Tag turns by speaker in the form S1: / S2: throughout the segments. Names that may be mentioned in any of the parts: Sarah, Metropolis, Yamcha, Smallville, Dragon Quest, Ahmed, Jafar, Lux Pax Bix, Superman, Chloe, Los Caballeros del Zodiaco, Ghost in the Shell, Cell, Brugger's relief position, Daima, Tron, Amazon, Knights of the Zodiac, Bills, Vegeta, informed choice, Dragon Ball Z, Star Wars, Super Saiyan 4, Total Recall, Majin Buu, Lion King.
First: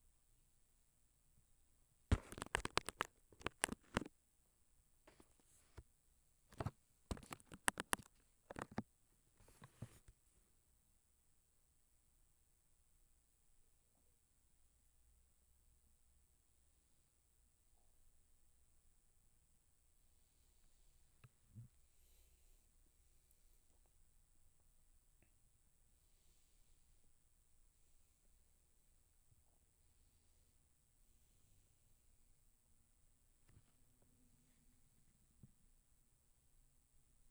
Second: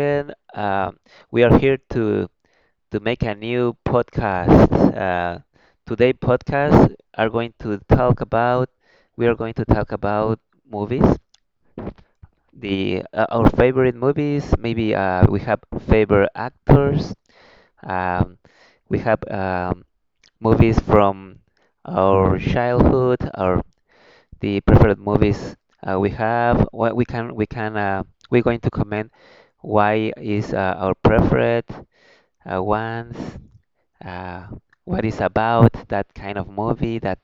S1: friend. We are here to make a new podcast. Today, podcast are going to talk about. We are going to talk about movies. The Our favorite movies. Maybe we have favorite actors. Um, we have movies from our childhood, our the preferred movies we have. What we can We're going to comment why is our preferred ones, uh, what is about that kind of movie that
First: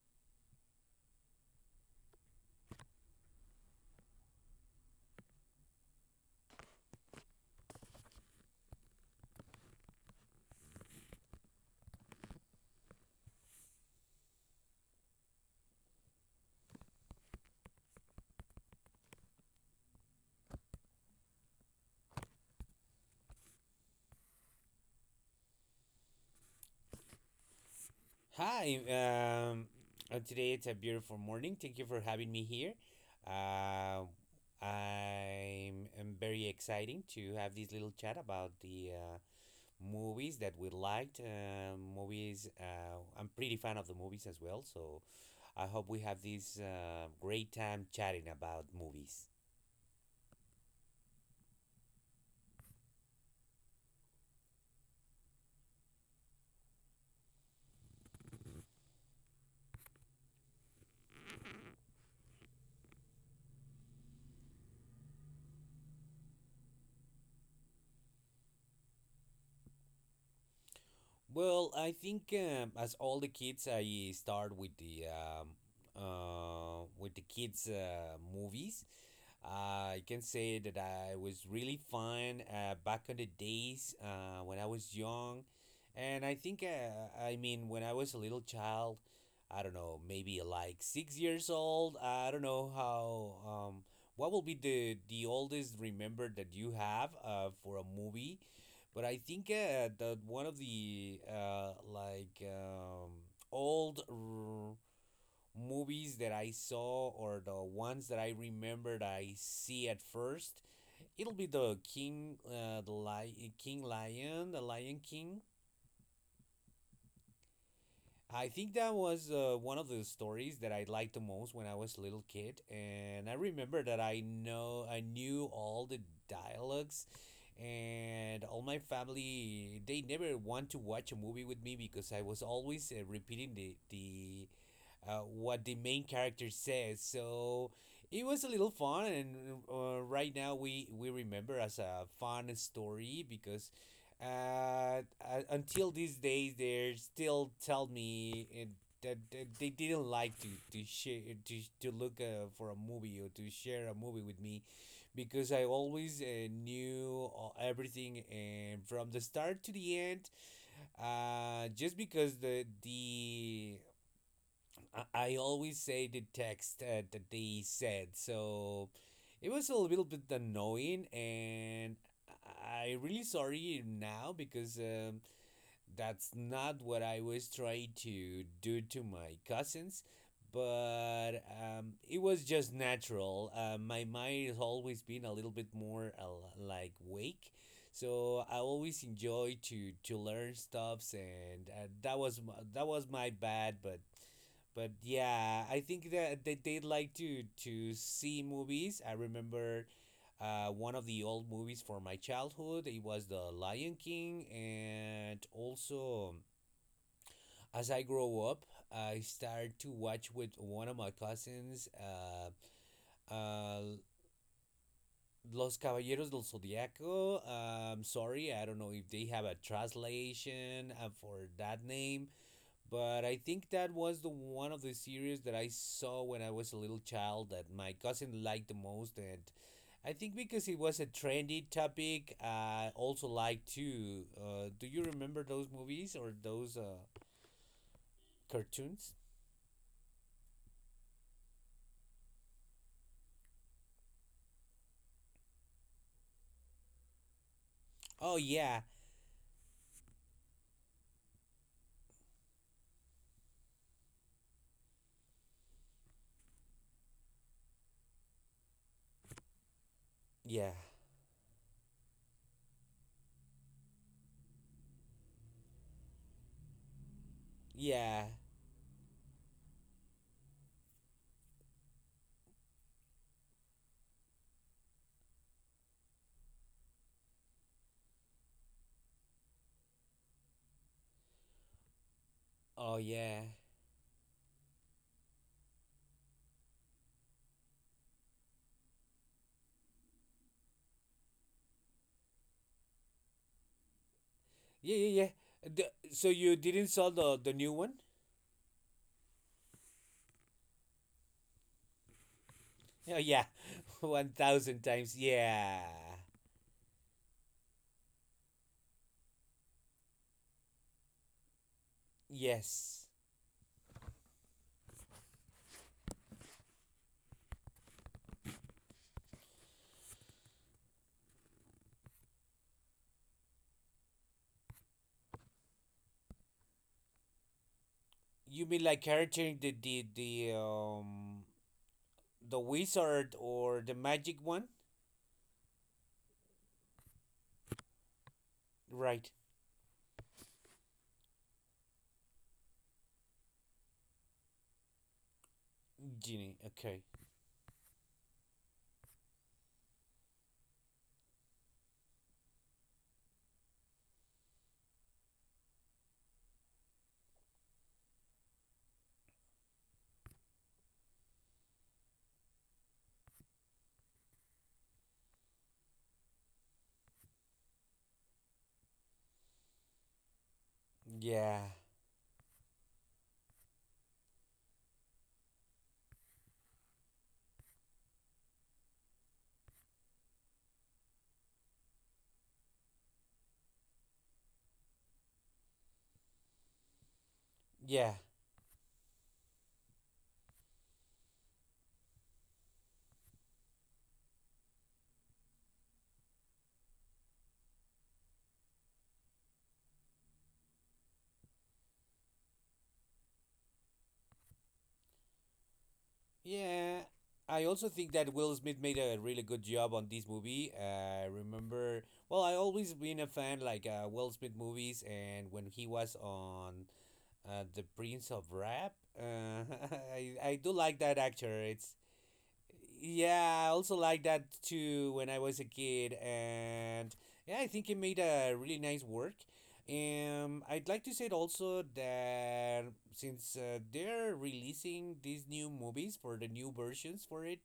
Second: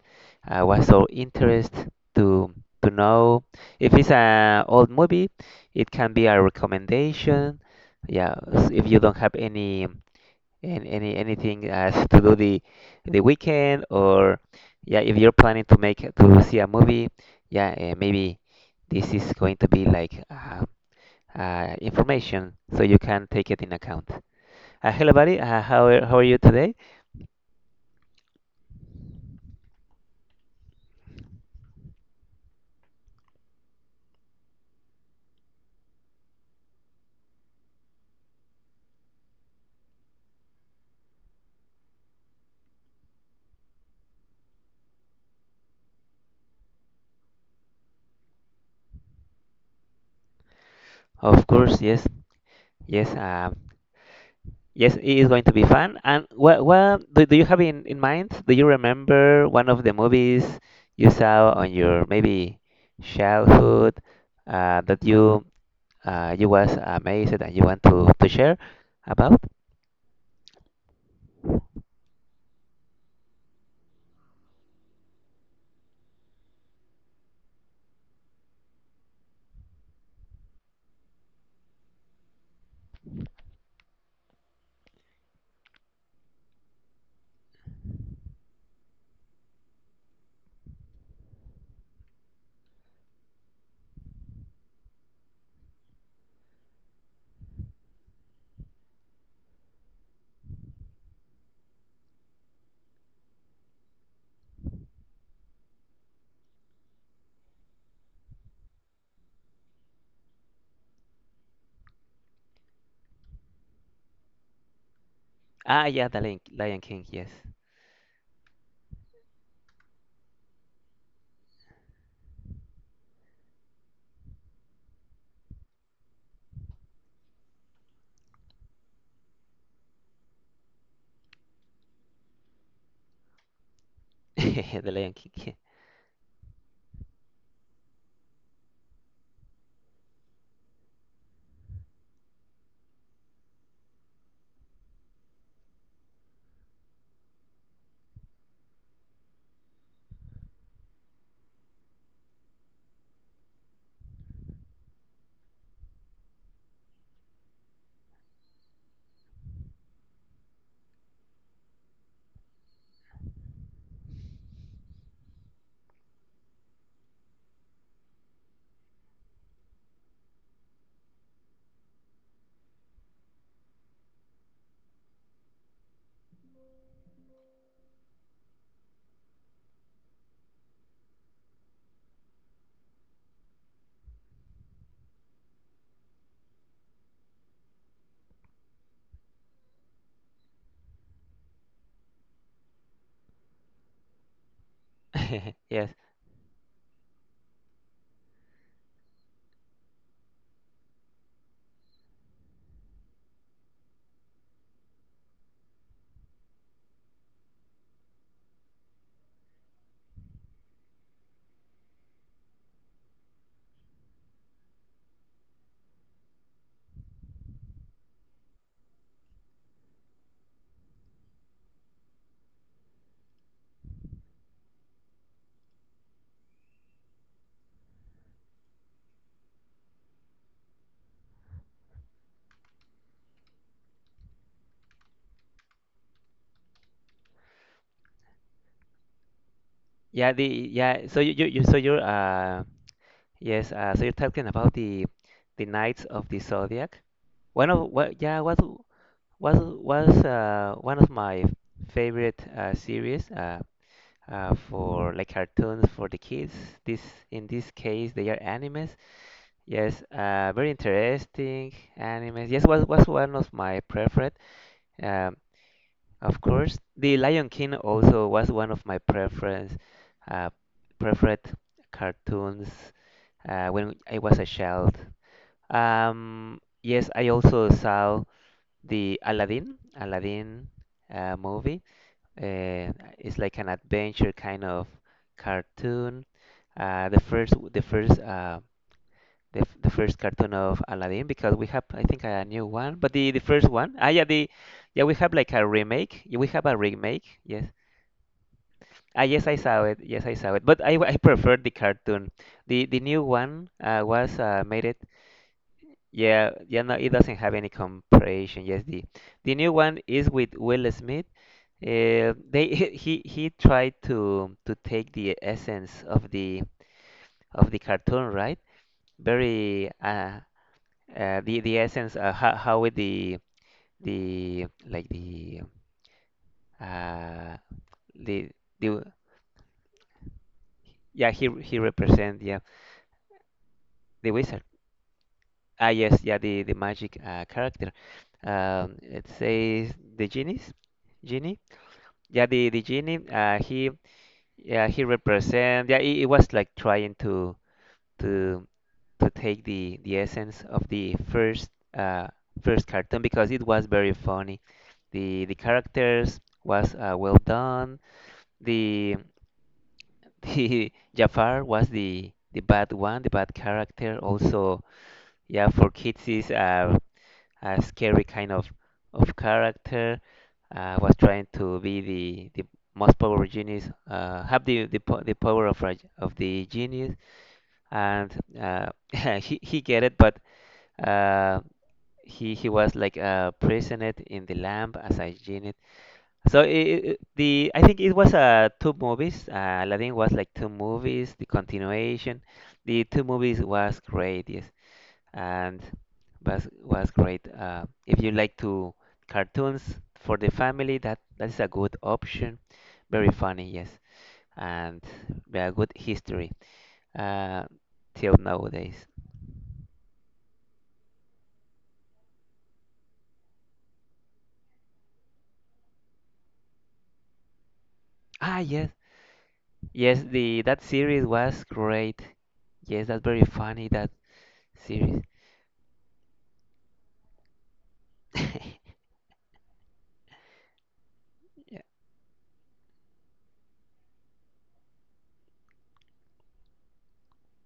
S1: was our interest to to know. If it's an old movie, it can be a recommendation. Yeah, if you don't have any and any anything as to do the weekend or yeah, if you're planning to see a movie, yeah, maybe this is going to be like information so you can take it in account. Hello, buddy. How are you today?
S2: Hi, today it's a beautiful morning. Thank you for having me here. Uh, I'm very exciting to have this little chat about the movies that we liked. Movies, I'm pretty fan of the movies as well, so I hope we have this great time chatting about movies.
S1: Of course, yes, yes, yes. It is going to be fun. And what do you have in mind? Do you remember one of the movies you saw on your maybe childhood that you was amazed and you want to share about?
S2: Well, I think as all the kids, I start with the kids' movies. I can say that I was really fun back in the days when I was young. And I think, I mean, when I was a little child, I don't know, maybe like 6 years old. I don't know how, um, what will be the oldest remember that you have for a movie. But I think that one of the like old movies that I saw or the ones that I remember that I see at first, it'll be the King, the Lion, King Lion, the Lion King.
S1: Ah, yeah, the Lion King, yes,
S2: I think that was one of the stories that I liked the most when I was a little kid, and I remember that I knew all the dialogues, and all my family they never want to watch a movie with me because I was always repeating the
S1: the Lion King,
S2: what the main character says. So it was a little fun, and right now we remember as a fun story because uh, until these days they still tell me it, that they didn't like to share to look for a movie or to share a movie with me because I always knew everything and from the start to the end just because I always say the text that they said, so it was a little bit annoying, and I really sorry now because that's not what I was trying to do to my cousins, but it was just natural. My mind has always been a little bit more like wake, so I always enjoy to learn stuffs, and that was that was my bad, but. But yeah, I
S1: yes,
S2: think that they like to see movies. I remember one of the old movies for my childhood. It was The Lion King, and also as I grow up, I started to watch with one of my cousins. Uh, Los Caballeros del Zodiaco. Sorry, I don't know if they have a translation for that name, but I think that was the one of the series that I saw when I was a little child that my cousin liked the most, and I think because it was a trendy topic, I also like to. Do you remember those movies or those cartoons?
S1: yeah, the yeah. So you so you're yes so you're talking about the Knights of the Zodiac. One of what
S2: Oh
S1: yeah
S2: yeah,
S1: was One of my favorite series for like cartoons for the kids. This In this case they are animes. Yes, very
S2: yeah,
S1: interesting animes. Yes, was one of my preferred. Um, of course, The Lion King
S2: yeah.
S1: also was one of my preference, uh, preferred cartoons when I was a child. Yes, I also saw the Aladdin movie. Uh,
S2: Oh
S1: it's
S2: yeah,
S1: like an adventure kind of cartoon. Uh, the first, the first uh, the first cartoon of Aladdin because we have, I think, a new one, but the first one. Ah, yeah, the
S2: yeah,
S1: yeah,
S2: yeah,
S1: we
S2: yeah.
S1: have like a
S2: The,
S1: remake.
S2: so
S1: Yeah, we
S2: you
S1: have a
S2: didn't saw
S1: remake.
S2: the
S1: Yes.
S2: new one?
S1: Ah, yes, I saw it. Yes, I saw it. But I prefer the cartoon. The
S2: Oh
S1: new
S2: yeah,
S1: one
S2: one
S1: was
S2: thousand
S1: made it.
S2: times. Yeah,
S1: Yeah, yeah, no, it doesn't have any comparison. Yes, the new one is with Will Smith. They
S2: yes.
S1: he tried to take the essence of the cartoon, right? Very the essence how with the like uh the
S2: You mean
S1: the
S2: like character in the the the
S1: yeah
S2: um
S1: he represent, yeah,
S2: the wizard or the
S1: the
S2: magic
S1: wizard,
S2: one?
S1: ah, yes, yeah, the magic character. It
S2: Right,
S1: says the genies, genie, yeah, the genie he, yeah, he represent, yeah, it was
S2: genie.
S1: like
S2: Okay.
S1: trying to to take the essence of the first uh, first cartoon because it was very funny. The characters was well done. The the Jafar was the bad one, the bad character. Also, yeah, for kids is a scary kind of character. Was trying
S2: Yeah,
S1: to be the most powerful genius. Have the power of the genius, and uh, he get it, but uh, he was like praising it in the lamp as I genie it. So it, the I think it
S2: yeah.
S1: was two movies. Aladdin was like two movies. The continuation, the two movies was great, yes, and was great. If you like to cartoons for the family, that is a good option. Very funny, yes, and a good history
S2: Yeah,
S1: uh,
S2: I also think
S1: till
S2: that Will Smith made
S1: nowadays.
S2: a really good job on this movie. I remember, well, I always been a fan like Will Smith movies, and when he was on The Prince of
S1: Ah, yes.
S2: Rap, uh,
S1: Yes,
S2: I
S1: the
S2: do
S1: that
S2: like that
S1: series
S2: actor.
S1: was
S2: It's
S1: great. Yes, that's very
S2: Yeah, I
S1: funny
S2: also
S1: that
S2: like that too
S1: series.
S2: when I was a kid, and yeah, I think it made a really nice work. I'd like to say
S1: Yeah.
S2: also that since they're releasing these new movies for the new versions for it,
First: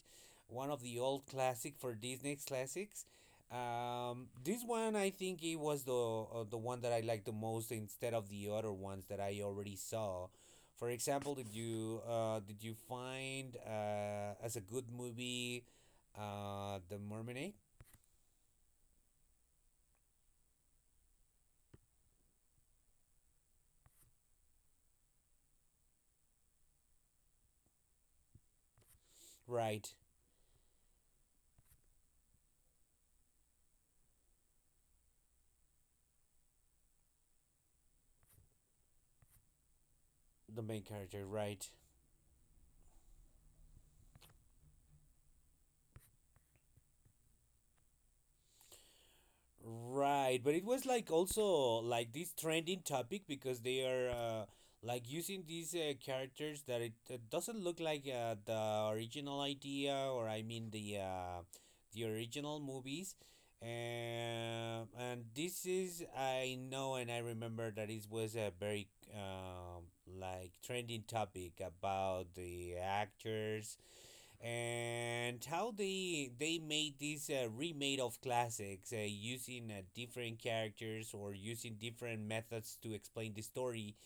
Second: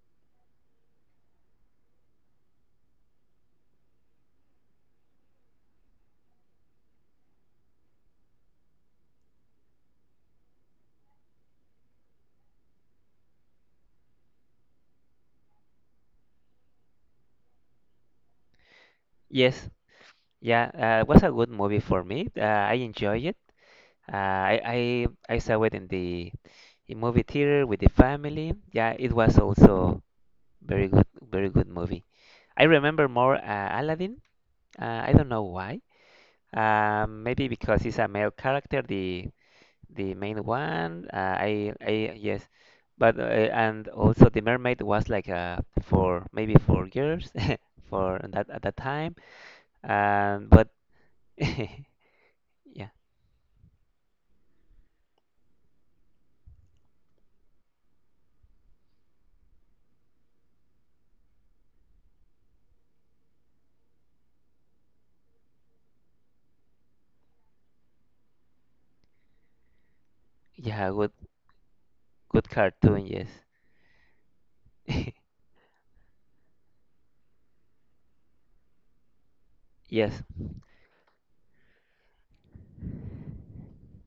S2: one of the old classic for Disney classics, this one I think it was the one that I liked the most instead of the other ones that I already saw for example, did you find as a good movie the Mermaid?
S1: Yes, yeah, it was a good movie for me. I enjoy it. Uh, I, I I saw it in the in movie theater with the family. Yeah, it was
S2: Right,
S1: also very good, very good movie. I remember more Aladdin. I don't know why. Maybe because it's a male character, the main
S2: the main
S1: one,
S2: character. Right.
S1: yes, but and also the mermaid was like for maybe 4 years for that, at that time,
S2: Right,
S1: and
S2: but it
S1: but
S2: was like
S1: yeah,
S2: also like this trending topic because they are like using these characters that it doesn't look like the original idea or I mean the original movies. And this is I know and I remember that it was a very like
S1: yeah,
S2: trending
S1: good,
S2: topic about
S1: good
S2: the
S1: cartoon, yes,
S2: actors and how they made this remade of classics using
S1: yes,
S2: different characters or using different methods to explain the story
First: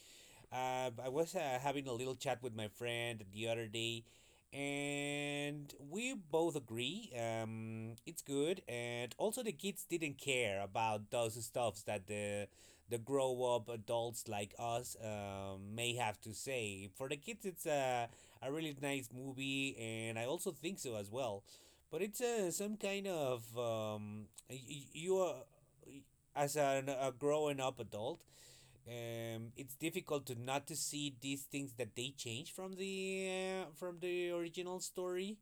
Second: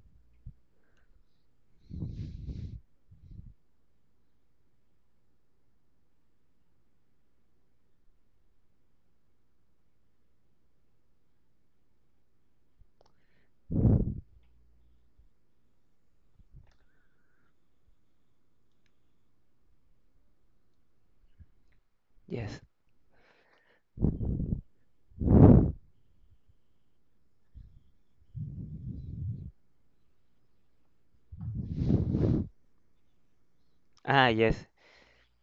S2: I was having a little chat with my friend the other day, and we both agree it's good. And also, the kids didn't care about those stuffs that the grow up adults like us may have to say. For the kids, it's a really nice movie, and I also think so as well. But it's
S1: yes,
S2: some kind of you are as a growing up adult it's difficult to not to see these things that they change from
S1: ah,
S2: the
S1: yes,
S2: original story.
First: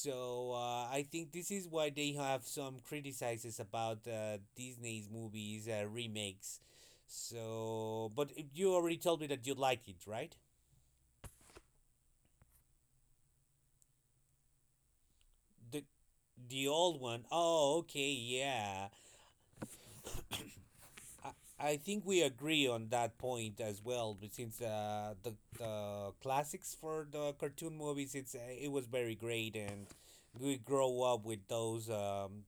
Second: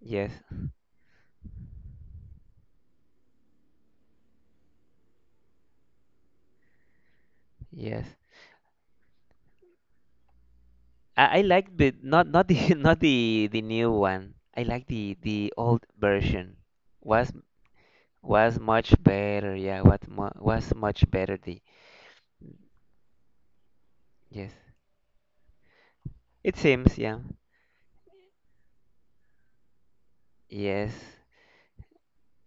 S1: yes,
S2: I think this is why they have some criticizes about Disney's movies remakes.
S1: yes.
S2: So, but you already told me that you like it, right?
S1: I like the not not the not the new one. I like the old
S2: The
S1: version.
S2: the old one.
S1: Was
S2: Oh, okay,
S1: was
S2: yeah.
S1: much better, yeah. What mu was much
S2: I,
S1: better the
S2: I think we agree on that point as well. But
S1: Yes.
S2: since the
S1: It
S2: classics
S1: seems,
S2: for
S1: yeah.
S2: the cartoon movies, it's it was very great, and we
S1: Yes.
S2: grow up with those. Um,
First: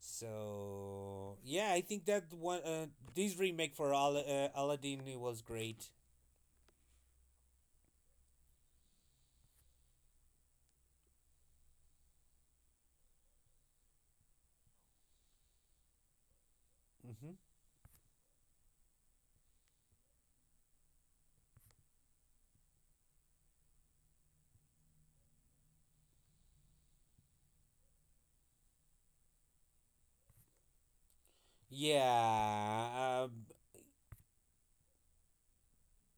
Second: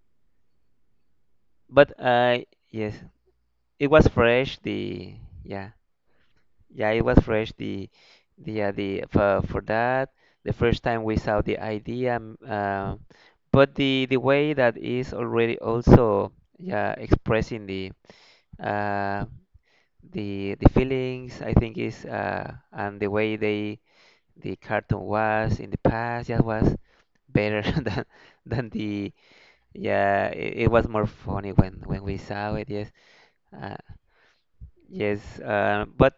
S2: so yeah, I
S1: But
S2: think that one
S1: yes,
S2: this remake
S1: it
S2: for
S1: was fresh
S2: Aladdin
S1: the
S2: it was
S1: yeah.
S2: great.
S1: Yeah, it was fresh the for that the first time we saw the idea. But the way that is already also, yeah,
S2: Mm-hmm.
S1: expressing uh the feelings, I think, is and the way they, the cartoon was in the past, yeah, was better than the. Yeah, it was more funny when we saw it. Yes,
S2: Yeah. Um,
S1: uh, yes. But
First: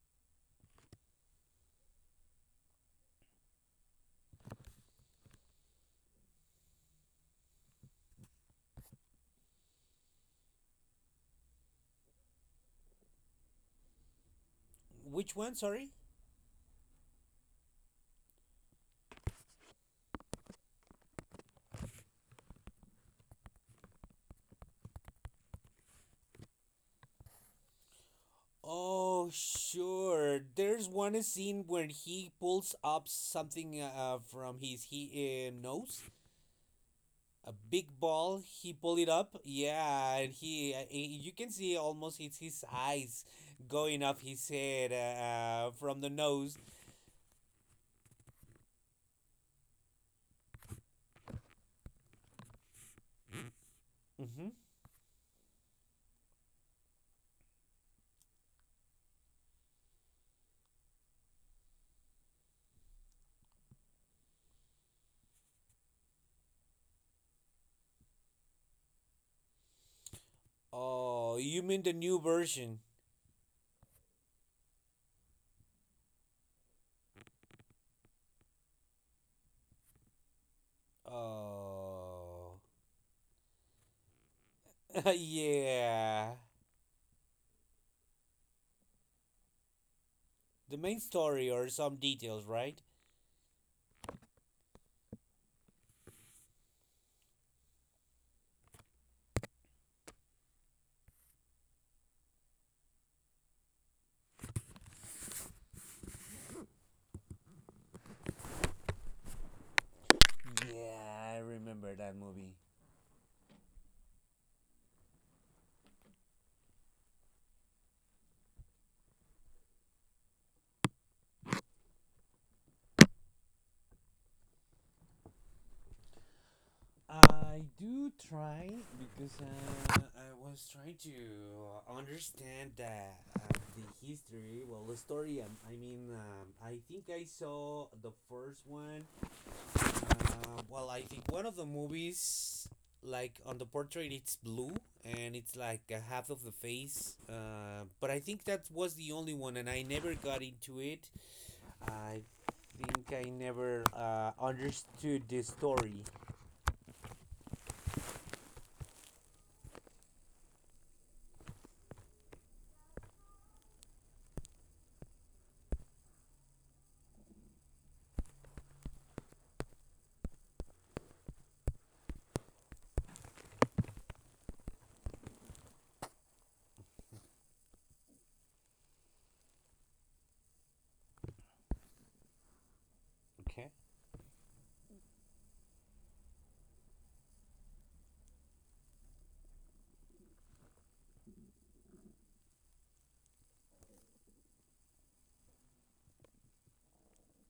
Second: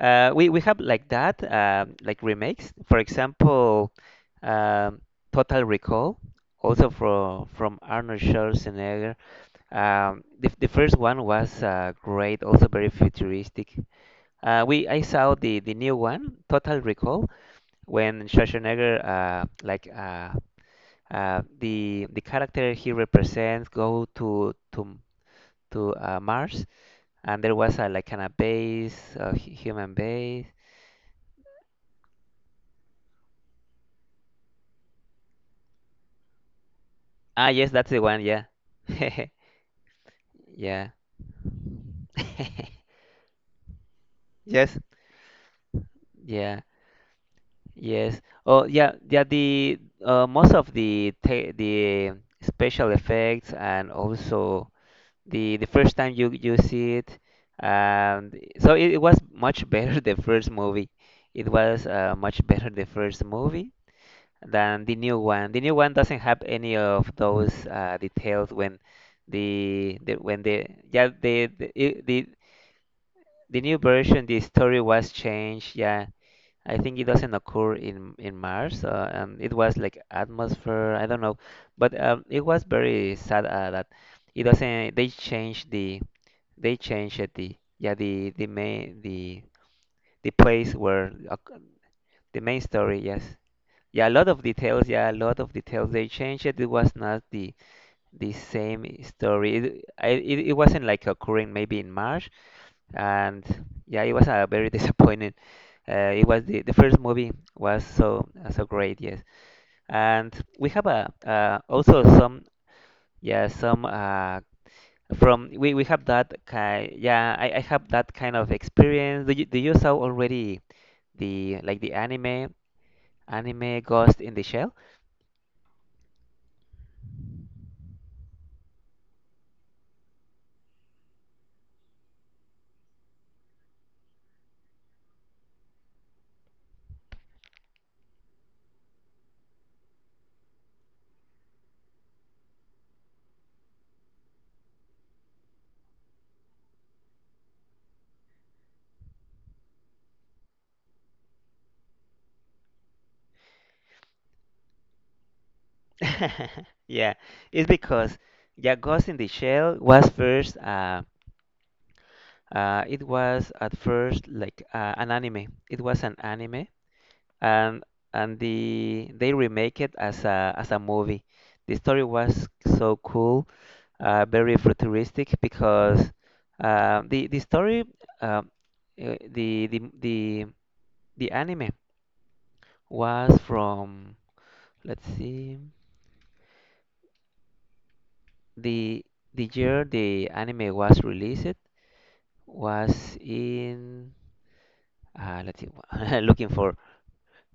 S1: we have like that, like remakes. For example, um, Total Recall, also from Arnold Schwarzenegger. The first one was great, also very futuristic. We I saw
S2: which one?
S1: the
S2: Sorry.
S1: new one, Total Recall, when Schwarzenegger like the character he represents go to Mars, and there was a, like an, a base,
S2: Oh,
S1: a human
S2: sure.
S1: base.
S2: There's one scene where he pulls up something from his he nose
S1: Ah,
S2: a
S1: yes,
S2: big
S1: that's the one.
S2: ball.
S1: Yeah,
S2: He pulled it up. Yeah, and
S1: yeah,
S2: you can see almost it's his eyes going up his
S1: yes,
S2: head from the nose.
S1: yeah, yes. Oh, yeah, yeah. The most of the special effects, and
S2: Hmm.
S1: also the first time you see it, and so it was much better the first movie. It was much better the first movie than the new one. The new one doesn't have any of those details, when the when the yeah
S2: Oh, you
S1: the,
S2: mean the
S1: it,
S2: new version?
S1: the new version, the story was changed. Yeah, I think it doesn't occur in Mars, and it was like atmosphere. I don't know, but it
S2: Oh,
S1: was very sad that it doesn't.
S2: yeah.
S1: They changed it, the yeah the main the place
S2: The main
S1: where
S2: story
S1: oc-
S2: or some
S1: the
S2: details,
S1: main
S2: right?
S1: story. Yes. Yeah, a lot of details. Yeah, a lot of details. They changed it. It was not the same story. It wasn't like occurring, maybe in March, and yeah, it was a very disappointing. It was the first movie was so so great, yes. And we have a
S2: Yeah, I remember
S1: also
S2: that
S1: some
S2: movie.
S1: yeah some from we have that kind, I have that kind of experience. Do you saw already the anime Ghost in the Shell?
S2: I do try because I was trying to understand the history. Well, the story. I mean, I think I saw the first one. Well, I think one of the movies, like on the portrait, it's blue and it's like a half of the face. But I think that was the only one, and I never got into it. I think I never understood the story.
S1: Yeah, it's because Jaggos in the Shell was first. It was at first like an anime. It was an anime, and and they remake it as a movie. The story was so cool, very futuristic, because the story, uh, uh, the the the the anime was
S2: Okay.
S1: from, let's see, the the year the anime was released was in, let's see, looking for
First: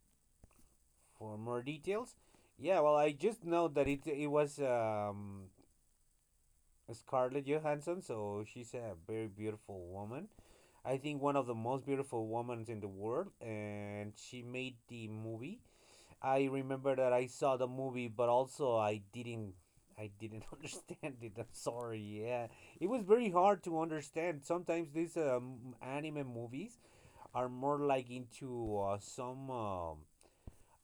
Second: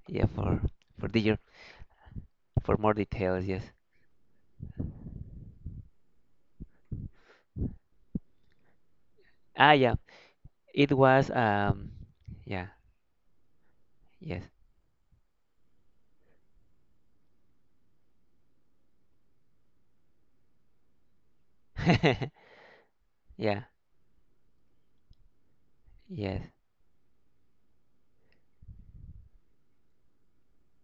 S1: yeah for
S2: For
S1: detail
S2: more details.
S1: for
S2: Yeah,
S1: more
S2: well, I just
S1: details yes
S2: know that it was Scarlett Johansson, so she's a very
S1: ah
S2: beautiful
S1: yeah
S2: woman.
S1: it
S2: I think
S1: was
S2: one of the most beautiful women
S1: yeah
S2: in the world, and
S1: yes
S2: she made the movie. I remember that I saw the movie, but also I didn't understand it. I'm sorry. Yeah, it was very
S1: yeah
S2: hard to understand. Sometimes these anime
S1: yes
S2: movies are more like into some um,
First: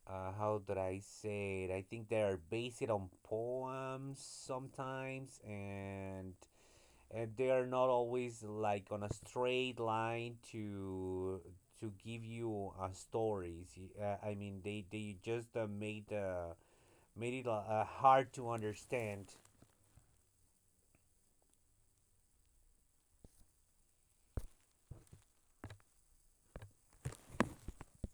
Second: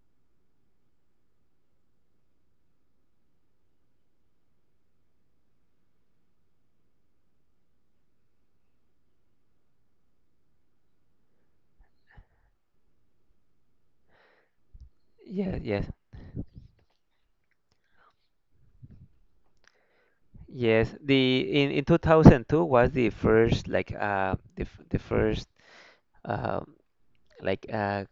S2: uh, how did I say it? I think they are based on poems sometimes, and they are not always like on a straight line to give you stories. I mean, they just
S1: yes yes
S2: made made it a hard to understand
S1: yes the in 2002 was the first, like the first, um like uh,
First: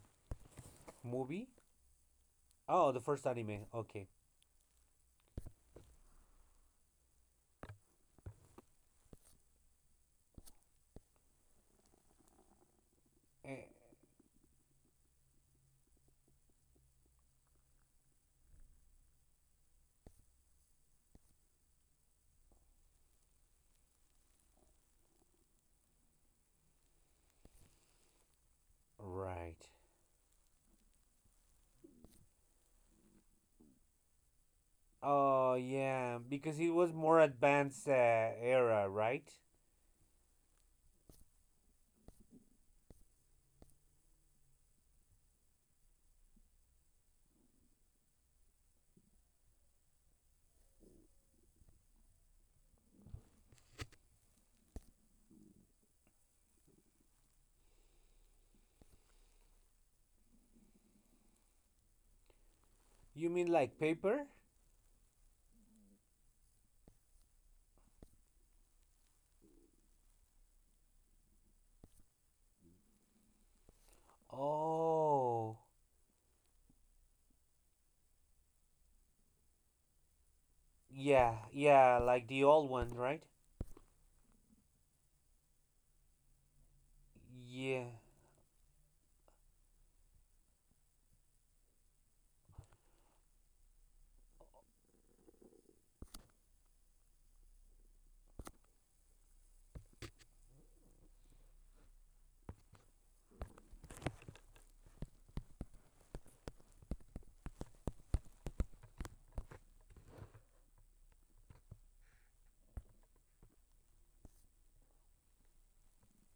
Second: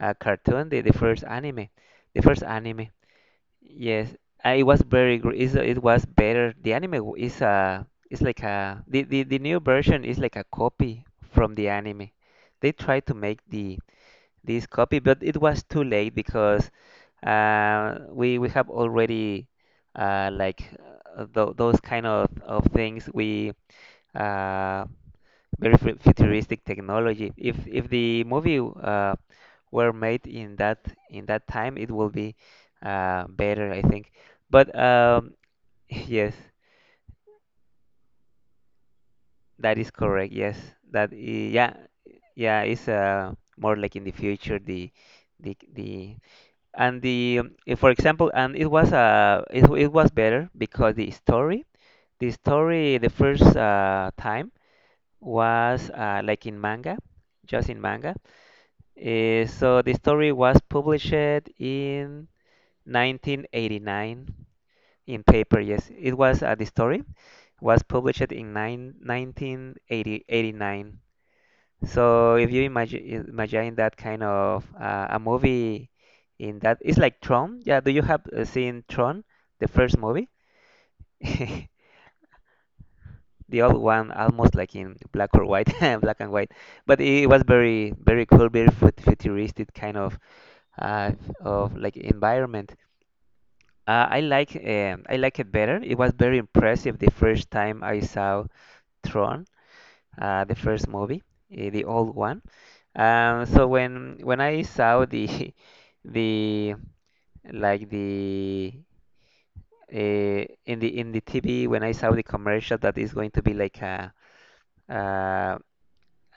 S1: uh cartoon, the first
S2: movie.
S1: anime, the first anime
S2: Oh, the first anime. Okay.
S1: yes, it was very it was better. The anime is a it's like a the new version is like a copy from the anime. They tried to make
S2: Eh,
S1: the this copy, but it was too late because we have already like those kind of things. We uh, very futuristic technology. If the movie
S2: right.
S1: were made in that time, it will be better, I think. But
S2: Oh yeah,
S1: yes,
S2: because it was more advanced era, right?
S1: that is correct. Yes, that I- yeah yeah, it's more like in the future, the and the if, for example, and it was it was better because the story, the first time was like in manga, just in manga so the story was published in
S2: You mean like paper?
S1: 1989. In paper, yes. It was the story was published in 1989. So if you imagine that kind of a
S2: Oh,
S1: movie in that. It's like Tron. Yeah, do you have seen Tron, the first movie?
S2: yeah, yeah, like the old one, right?
S1: The old one, almost like in black or white, black and white. But it was
S2: Yeah,
S1: very, very cool, very futuristic kind uh, of like environment. I like it better. It was very impressive the first time I saw Tron, the first movie, the old one. So when I saw the the like the uh, in the TV when I saw the commercial that is going to be like a, uh,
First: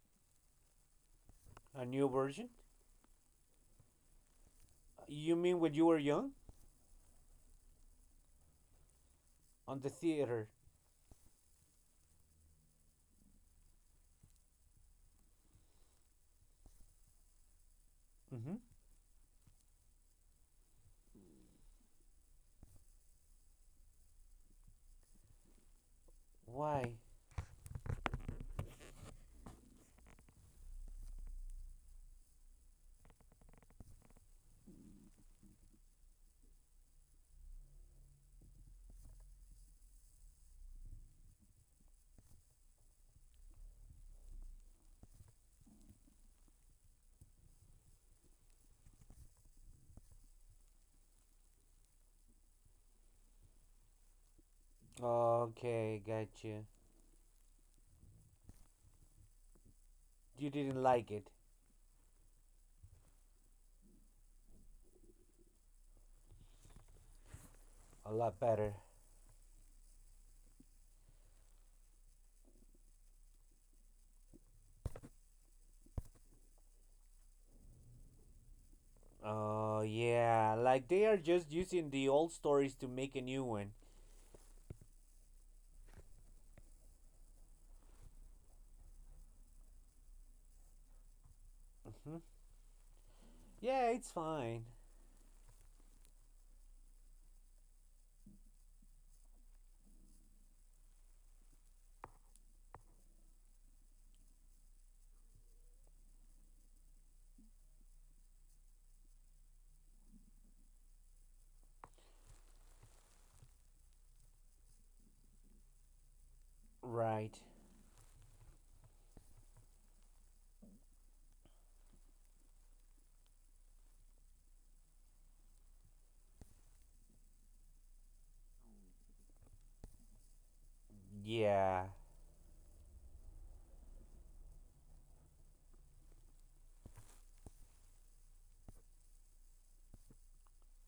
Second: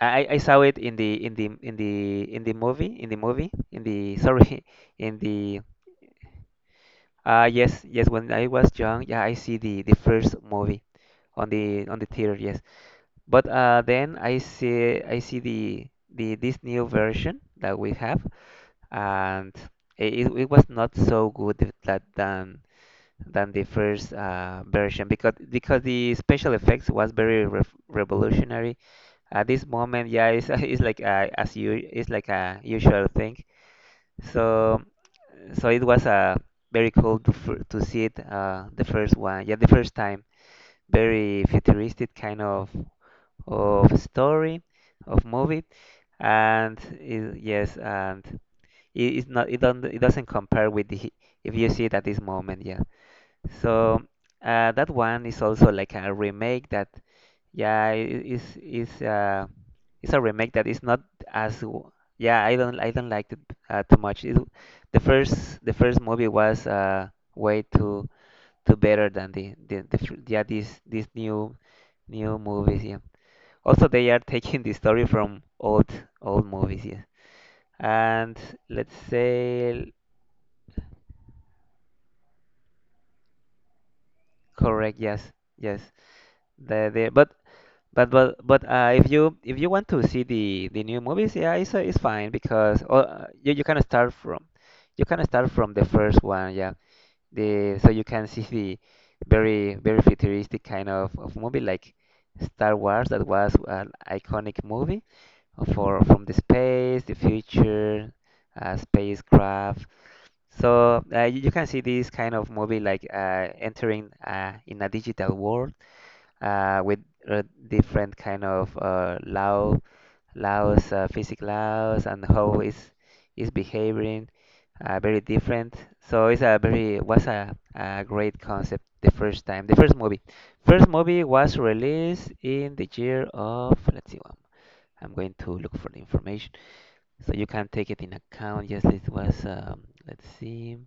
S1: I saw it in the
S2: a new version?
S1: movie in the movie in the sorry in
S2: You mean
S1: the
S2: when you were young?
S1: yes, yes, when I was young, yeah, I see
S2: On
S1: the
S2: the
S1: the first
S2: theater?
S1: movie on the theater, yes. But then I see, I see the this new version that we have,
S2: Mm-hmm.
S1: and it was not so good, th- that than the first version, because the special effects
S2: Why?
S1: was very revolutionary. At this moment, yeah, it's, it's like, as you, it's like a usual thing. So it was very cool to to see it, the first one, yeah, the first time, very futuristic kind of story, of movie, and it, yes, and it, it's not, it don't, it doesn't compare with the, if you see it at this moment, yeah. So that one is also like
S2: Okay,
S1: a
S2: gotcha.
S1: remake. That, yeah, it is, it's a
S2: You
S1: remake that
S2: didn't
S1: is not
S2: like it.
S1: as w- yeah, I don't, I don't like it too much. It, the first, the first movie was way too,
S2: A lot better.
S1: too better than yeah, these new, new movies, yeah. Also, they are taking the story from old, old movies, yes. And let's
S2: Oh,
S1: say,
S2: yeah, like they are just using the old stories to make a new one.
S1: correct, yes, yes. The but if you, if you want to see the new movies, yeah, it's, it's
S2: Mm-hmm.
S1: fine because, you, you can
S2: Yeah, it's
S1: start from,
S2: fine.
S1: you can start from the first one, yeah. The so you can see the very, very futuristic kind of movie, like Star Wars, that was an iconic movie for, from the space, the future, spacecraft. So you, you can see this kind of movie, like entering, in a digital world with
S2: Right.
S1: different kind of law, laws, physical laws, and how is behaving, very different. So it's a very, was a great concept, the first time, the first movie. First movie was
S2: Yeah.
S1: released in the year of, let's see, I'm going to look for the information so you can take it in account. Yes, it was, let's see.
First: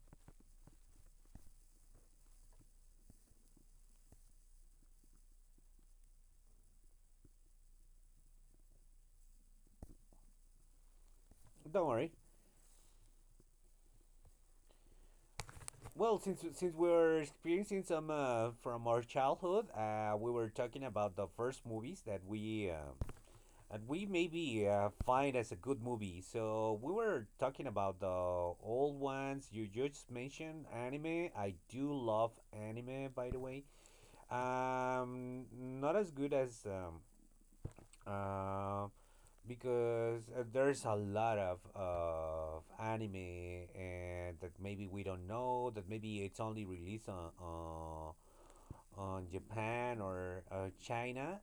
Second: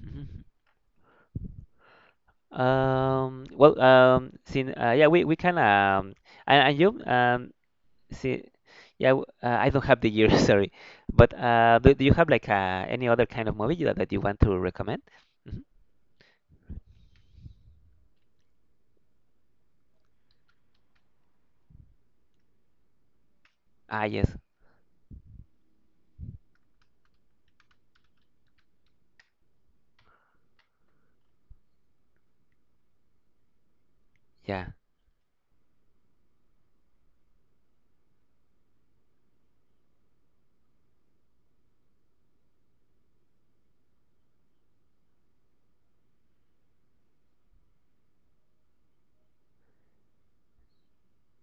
S1: Mhm. Well, since yeah, we can, and you, see, yeah, I don't have the year, sorry. But uh,
S2: Don't
S1: do, do
S2: worry.
S1: you have like any other kind of movie that, that you want to recommend? Hmm.
S2: Well, since we're experiencing some from our childhood, we were talking about the first movies that we and
S1: Ah,
S2: we
S1: yes,
S2: maybe find as a good movie. So we were talking about the old ones. You just mentioned anime. I do love anime, by the way.
S1: yeah.
S2: Not as good as uh, because there's a lot of anime and that maybe we don't know that maybe it's only released on Japan or China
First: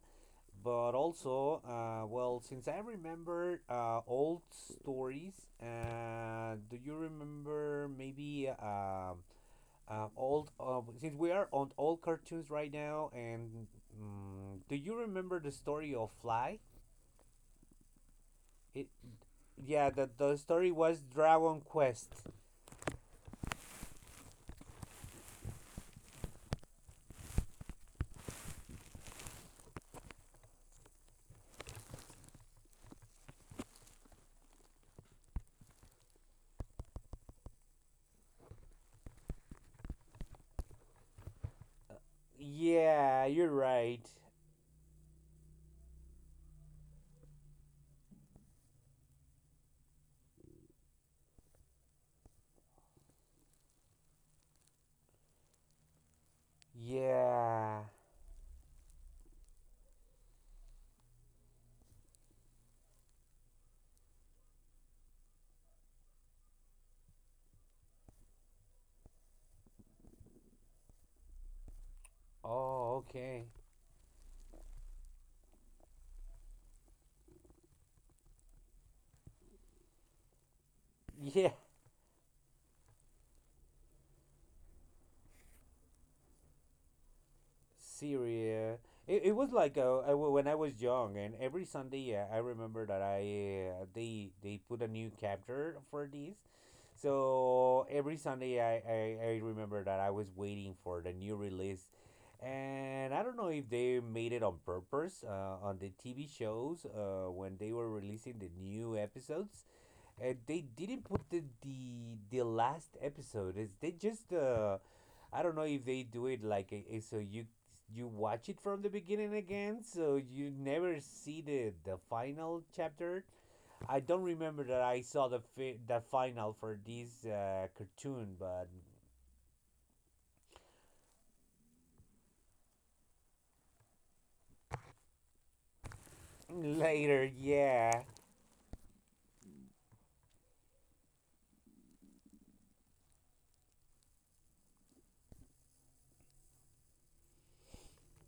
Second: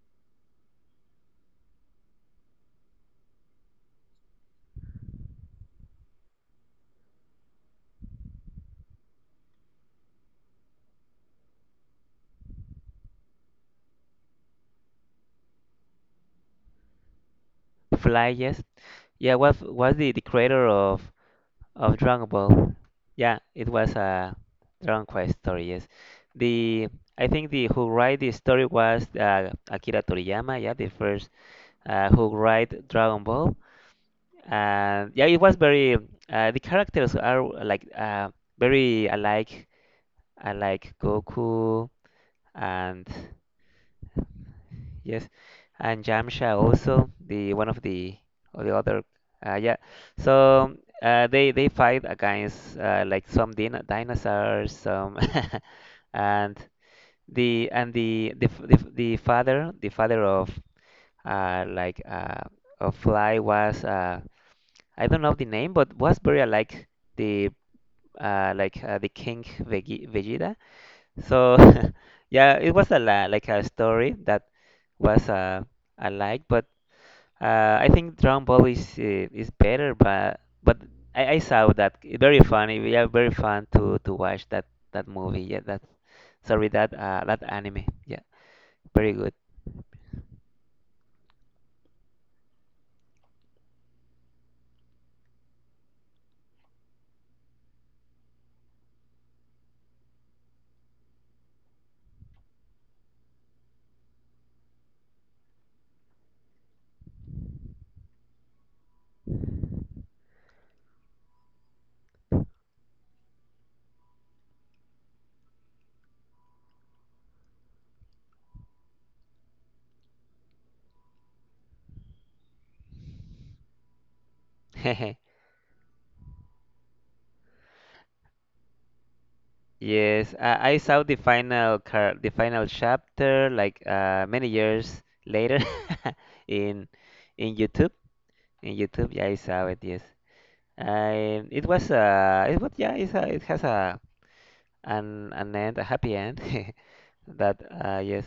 S2: but also well since I remember old stories do you remember maybe old since we are on old cartoons right now and mm do you remember the story of Fly
S1: Fly, yes.
S2: it,
S1: Yeah, what
S2: Yeah,
S1: was
S2: the,
S1: the
S2: the
S1: creator
S2: story was
S1: of
S2: Dragon
S1: of
S2: Quest.
S1: Dragon Ball? Yeah, it was a Dragon Quest story, yes. The, I think the, who write the story was, Akira Toriyama, yeah, the first who write Dragon Ball. And yeah, it was very, the characters are like, very alike. I like Goku and,
S2: Yeah, you're right.
S1: yes, and Yamcha also, the one of the, or the other, yeah. So they fight against like some dinosaurs, some and the,
S2: Yeah.
S1: and the the father of uh, like uh, of Fly was, I don't know the name, but was very like the, the King Vegeta. So yeah, it was
S2: Oh,
S1: a la
S2: okay.
S1: like a story that was, alike, but I think Dragon Ball is, is better. But I
S2: Yeah.
S1: saw that very funny. We are very fun to watch that, that movie. Yeah, that, sorry, that, that anime. Yeah,
S2: Syria.
S1: very
S2: It,
S1: good.
S2: it was like I w when I was young, and every Sunday I remember that I they put a new chapter for this. So every Sunday I remember that I was waiting for the new release, and I don't know if they made it on purpose on the TV shows when they were releasing the new episodes and they didn't put the last episode. Is they just I don't know if they do it like so you watch it from the beginning again, so you never see the final chapter. I don't remember that I saw the the final for this cartoon, but
S1: Yes, I saw the final car the final chapter like, many years later in
S2: later,
S1: in YouTube.
S2: yeah.
S1: In YouTube, yeah, I saw it. Yes. It was, it was, yeah, it's a, it has a an end, a happy end. That yes,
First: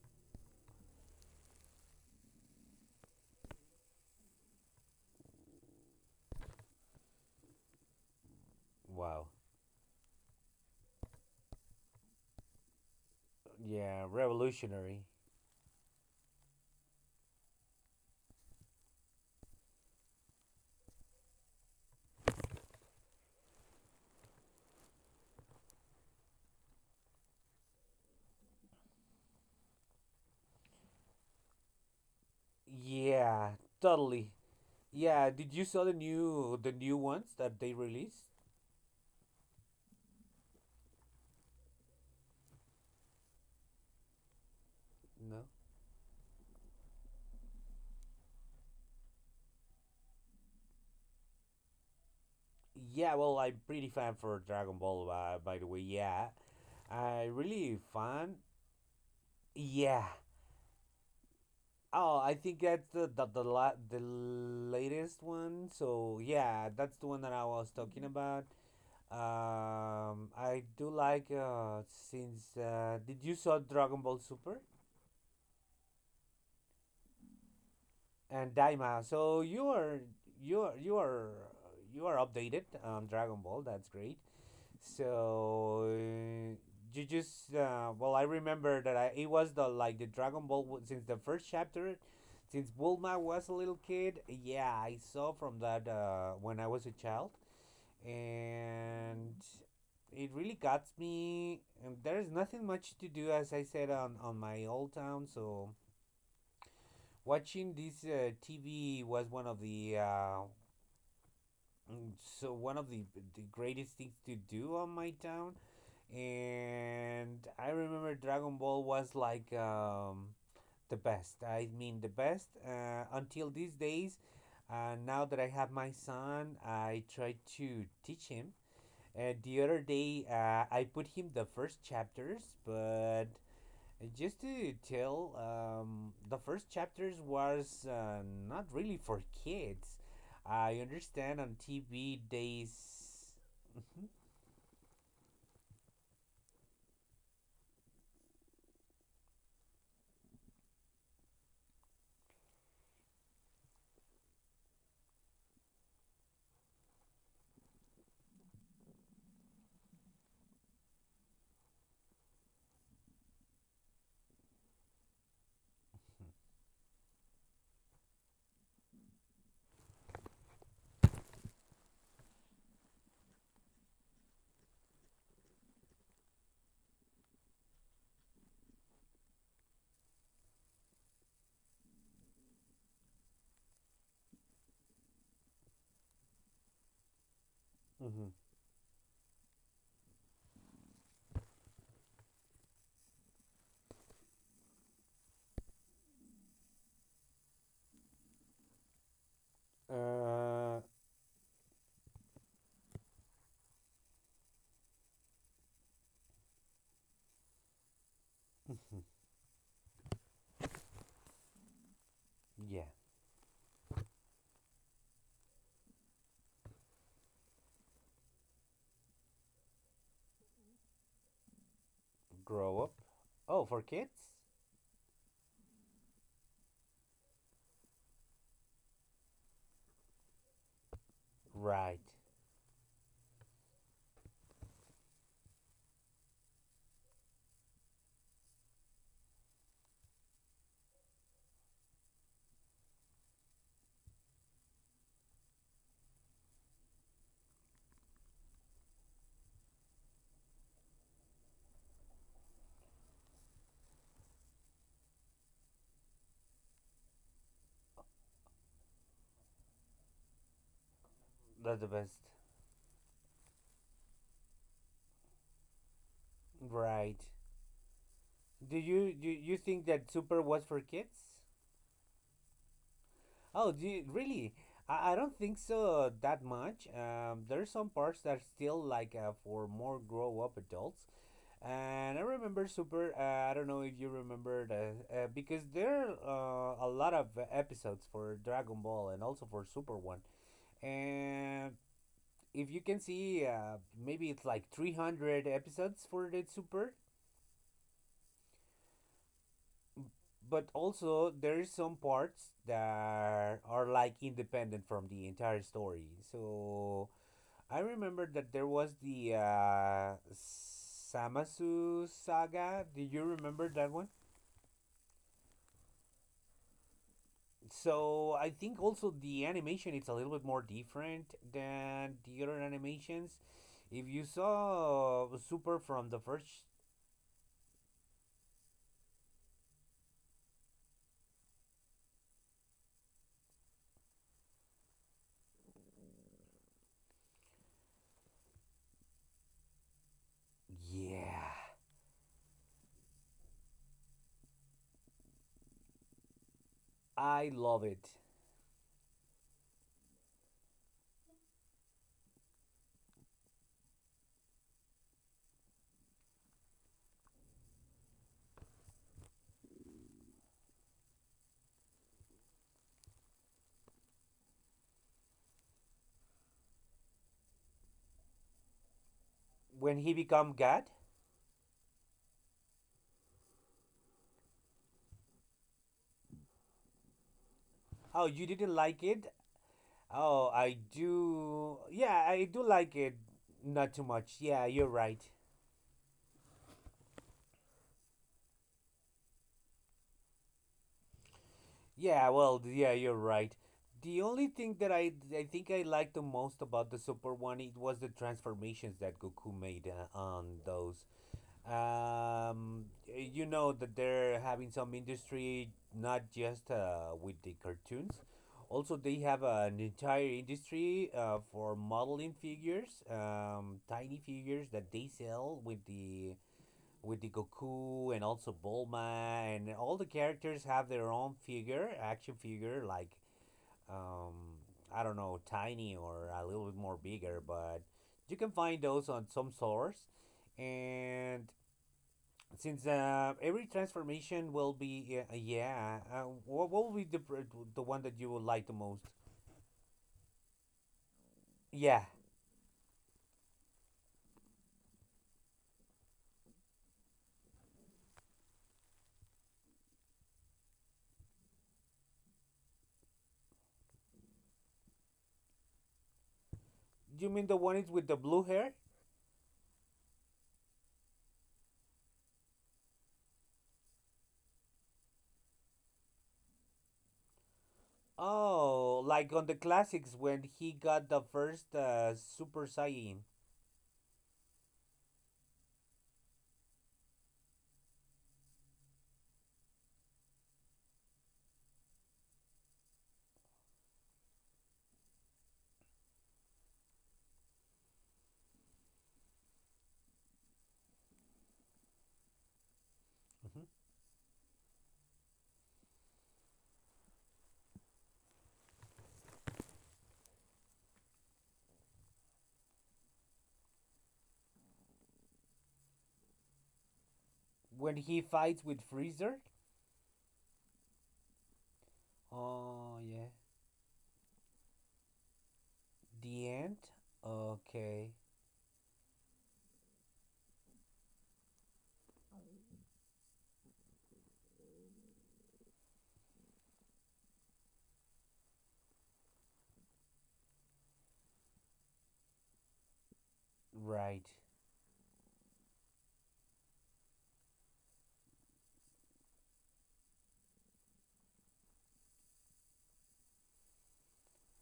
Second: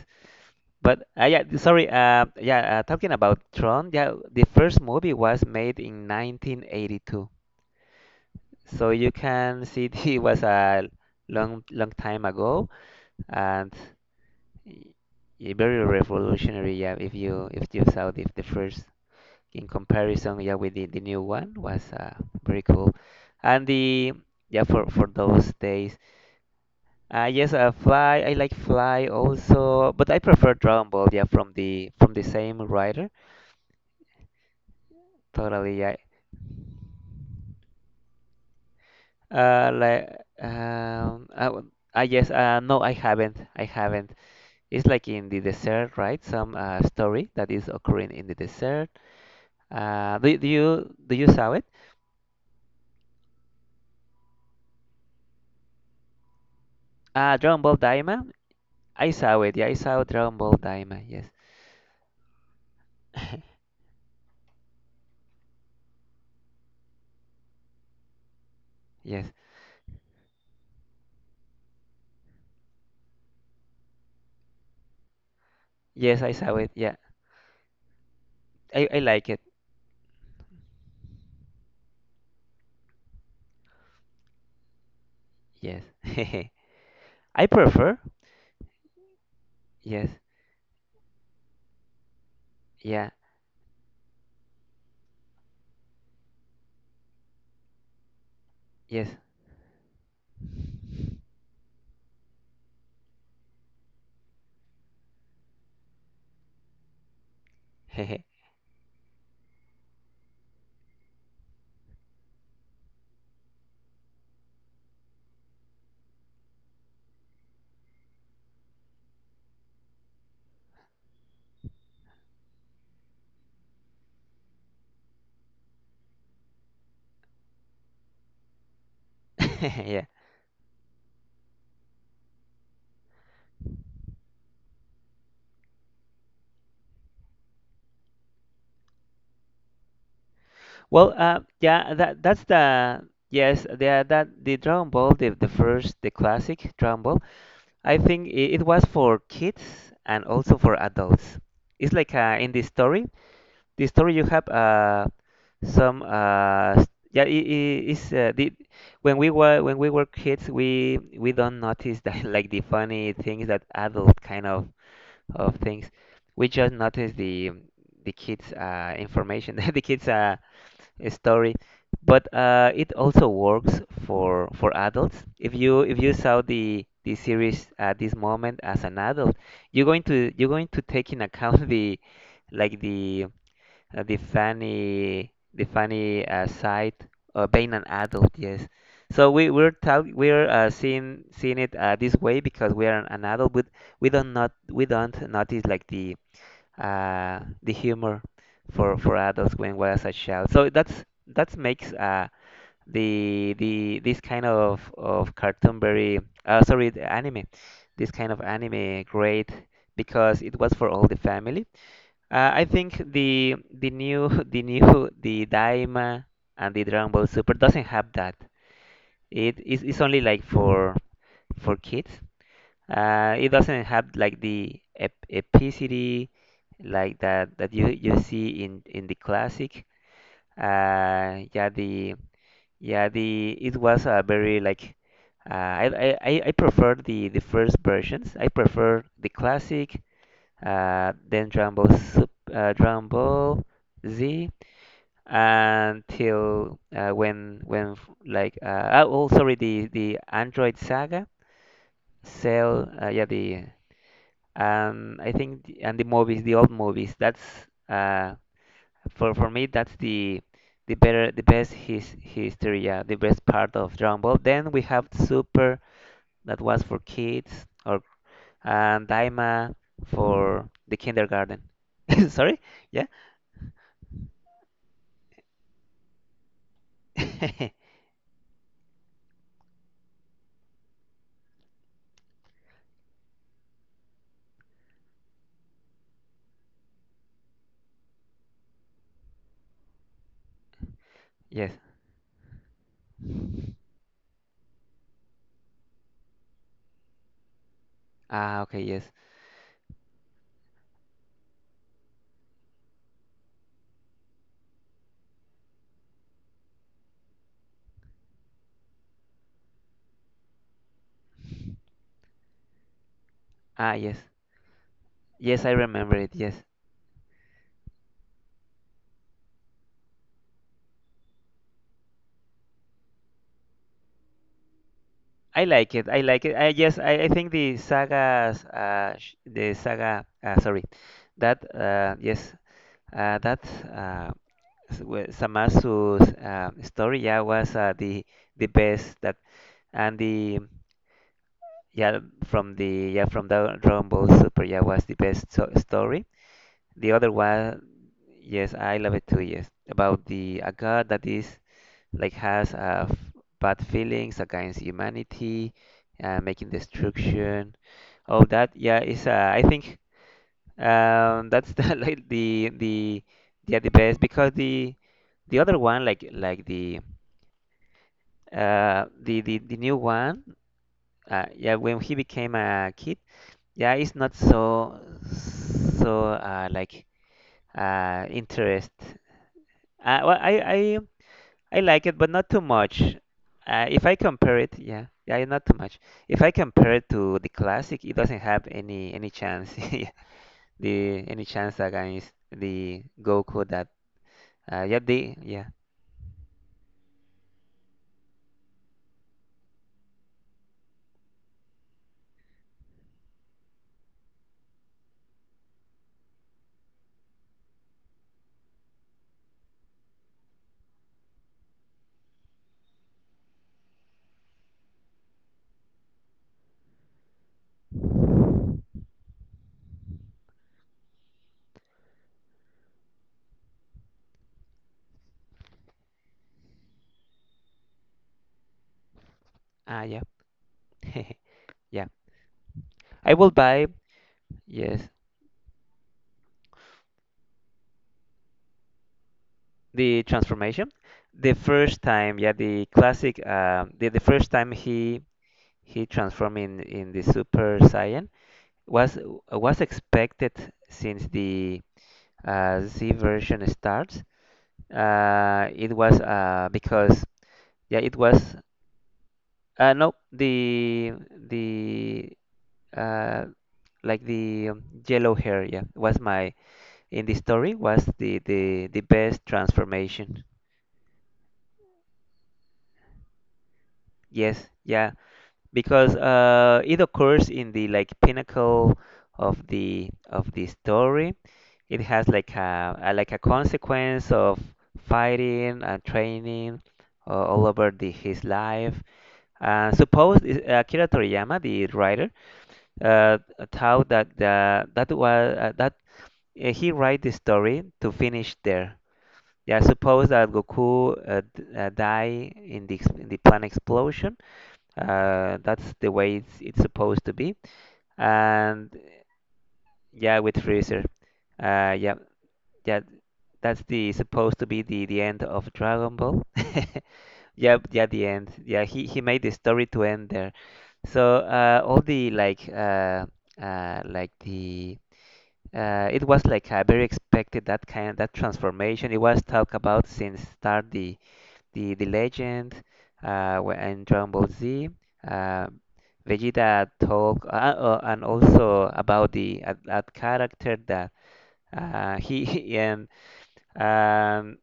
S1: but yeah, sorry, yeah, talking about Tron, yeah, the first movie was made in 1982, so you
S2: Wow.
S1: can see it was a long, long time ago and
S2: Yeah,
S1: y-
S2: revolutionary.
S1: very revolutionary. Yeah, if you, if you saw the first in comparison, yeah, with the new one was, very cool, and the, yeah, for those days. Yes, Fly. I like Fly also, but I prefer Dragon Ball. Yeah, from the, from the same writer.
S2: Yeah, totally. Yeah, did you
S1: Totally.
S2: saw the
S1: Yeah.
S2: new ones that they released?
S1: Uh, like I, I, yes. No, I haven't. I haven't. It's like in the
S2: No.
S1: desert, right? Some story that is occurring in the desert. Do you, do you saw it?
S2: Yeah, well, I'm pretty fan for Dragon Ball, by the way. Yeah, I
S1: Dragon Ball
S2: really
S1: Daima.
S2: fan.
S1: I saw it. Yeah, I saw
S2: Yeah.
S1: Dragon Ball Daima. Yes.
S2: Oh, I think that's the latest one. So yeah, that's the one that I was talking. Mhm. About.
S1: Yes.
S2: I do like since did you saw Dragon Ball Super
S1: Yes, I saw it. Yeah.
S2: and
S1: I
S2: Daima?
S1: like it.
S2: So you are you are you are you are updated on Dragon Ball. That's great. So
S1: Yes.
S2: you
S1: I
S2: just
S1: prefer.
S2: well, I remember that I it was the like the
S1: Yes.
S2: Dragon Ball since the first chapter, since
S1: Yeah.
S2: Bulma was a little kid. Yeah, I saw from that when I was a child,
S1: Yes.
S2: and it really got me. And there is nothing much to do, as I said on my old town. So watching this TV was one of the one of the greatest things to do on my town, and I remember Dragon Ball was like the best. I mean, the best until these days. Now that I have my son, I try to teach him. The other
S1: Yeah.
S2: day, I put him the first chapters, but just to tell, the first chapters was not really for kids. I
S1: Well,
S2: understand on
S1: yeah,
S2: TV
S1: that that's
S2: days.
S1: the yes, the that the Dragon Ball, the first, the classic Dragon Ball. I think it, it was for kids and also for adults. It's like, in the story you have yeah, it is, the, when we were, when we were kids, we don't notice that like the funny things that adult kind of things. We just noticed the kids' information, the kids' story, but it also works for adults. If you, if you saw the series at this moment as an adult, you're going to, you're going to take in account the, like the funny, the funny side of being an adult,
S2: hmm.
S1: yes. So we we're tell we're, seeing, seeing it, this way because we are an adult, but we don't not we don't notice like the humor for adults
S2: Hmm.
S1: when we're as a child. So that's, that makes the this kind of cartoon very, sorry, the anime, this kind of anime great because it was for all the family. I
S2: Yeah.
S1: think the new, the new, the Daima and the Dragon Ball Super doesn't have that. It's only like for kids.
S2: Grow up?
S1: It
S2: Oh,
S1: doesn't
S2: for
S1: have
S2: kids?
S1: like the ep epicity like that, that you see in the classic. Yeah,
S2: Right.
S1: the, yeah the, it was a very like, I prefer the first versions. I prefer the classic, then Drumble Z, until when, f- like oh oh, sorry the Android Saga, Cell, yeah, the, I think the, and the movies, the old movies, that's uh for me, that's the better, the best
S2: That's the
S1: his
S2: best.
S1: history, yeah, the best part of Dragon Ball. Then we have Super, that was for
S2: Right.
S1: kids, or,
S2: Do
S1: and
S2: you
S1: Daima,
S2: think that Super was
S1: for
S2: for
S1: the
S2: kids?
S1: kindergarten, sorry, yeah.
S2: Oh, do you, really? I don't think so that much. There's some parts that are still like for more grow up adults. And I remember Super. I don't know if you remember the because there are a lot of episodes for Dragon Ball and also for Super One.
S1: Yes.
S2: And if you can see maybe it's like 300 episodes for the super,
S1: Ah, okay, yes.
S2: but also there's some parts that are like independent from the entire story. So I remember that there was the samasu saga, do you remember that
S1: Ah,
S2: one?
S1: yes. Yes, I remember it. Yes.
S2: So I think also the animation, it's a little bit more different than the other animations if you saw
S1: I
S2: super
S1: like it.
S2: from
S1: I
S2: the
S1: like
S2: first.
S1: it. I Yes, I think the sagas the saga sorry. That yes, uh that uh Samatsu's story, yeah, was, the best, that, and the,
S2: Yeah.
S1: yeah, from the, yeah, from the Dragon Ball Super, yeah, was the best so story. The other
S2: I
S1: one,
S2: love it.
S1: yes, I love it too. Yes, about the, a god that is like, has bad feelings against humanity, making destruction. Oh, that, yeah, is, I think, that's the like the, yeah, the best, because the other one, like the, the new
S2: When he
S1: one,
S2: become god?
S1: yeah, when he became a kid, yeah, it's not so, so like,
S2: Oh, you didn't
S1: interest.
S2: like it?
S1: uh, well
S2: Oh,
S1: I
S2: I
S1: I
S2: do,
S1: I like it,
S2: yeah,
S1: but
S2: I
S1: not too
S2: do like
S1: much.
S2: it. Not too
S1: If I
S2: much,
S1: compare
S2: yeah,
S1: it,
S2: you're
S1: yeah,
S2: right.
S1: yeah, not too much. If I compare it to the classic, it doesn't have any chance, yeah, the, any chance
S2: Yeah,
S1: against
S2: well, yeah,
S1: the
S2: you're right.
S1: Goku that,
S2: The only thing that
S1: yeah,
S2: i
S1: the,
S2: i think
S1: yeah,
S2: I liked the most about the super one, it was the transformations that goku made on those. Um, you know that they're having some industry not just with the cartoons. Also, they have an entire industry for modeling figures, tiny figures that they sell with the Goku and also Bulma, and all the characters have their own figure, action figure, like um, I don't know, tiny or a little bit more bigger, but you can find those on some
S1: ah,
S2: stores
S1: yeah,
S2: and
S1: yeah.
S2: since
S1: I will
S2: every
S1: buy,
S2: transformation will be,
S1: yes,
S2: yeah, yeah, what will be the one that you would like the most?
S1: the transformation. The first
S2: Yeah,
S1: time, yeah, the classic, the first time he transformed in the Super Saiyan was was expected since the Z version starts. It was, because
S2: you mean the one is
S1: yeah,
S2: with
S1: it
S2: the blue
S1: was,
S2: hair?
S1: no, the, the, uh, like the um, yellow hair, yeah, was my, in the story was the
S2: Oh, like
S1: best
S2: on the classics when
S1: transformation.
S2: he got the first Super Saiyan.
S1: Yes, yeah, because it occurs in the like pinnacle of the, of the story. It has like a like a consequence of fighting and training, all over the, his life. Akira Toriyama, the writer, uh,
S2: Hmm.
S1: thought that the, that was, that, he write the story to finish there. Yeah, suppose that Goku die in the in the planet explosion, that's the way it's supposed to be.
S2: When he fights with
S1: And
S2: Freezer?
S1: yeah, with Freezer. Uh, yeah,
S2: Oh,
S1: yeah,
S2: yeah.
S1: that's the supposed to be the end of Dragon Ball.
S2: The end?
S1: Yeah, yeah,
S2: Okay.
S1: the end. Yeah, he made the story to end there. So all the like the it was like a very expected that transformation. It was talked about since start the legend, in
S2: Right.
S1: Dragon Ball Z. Uh, Vegeta talk, and also about the that character that he and um,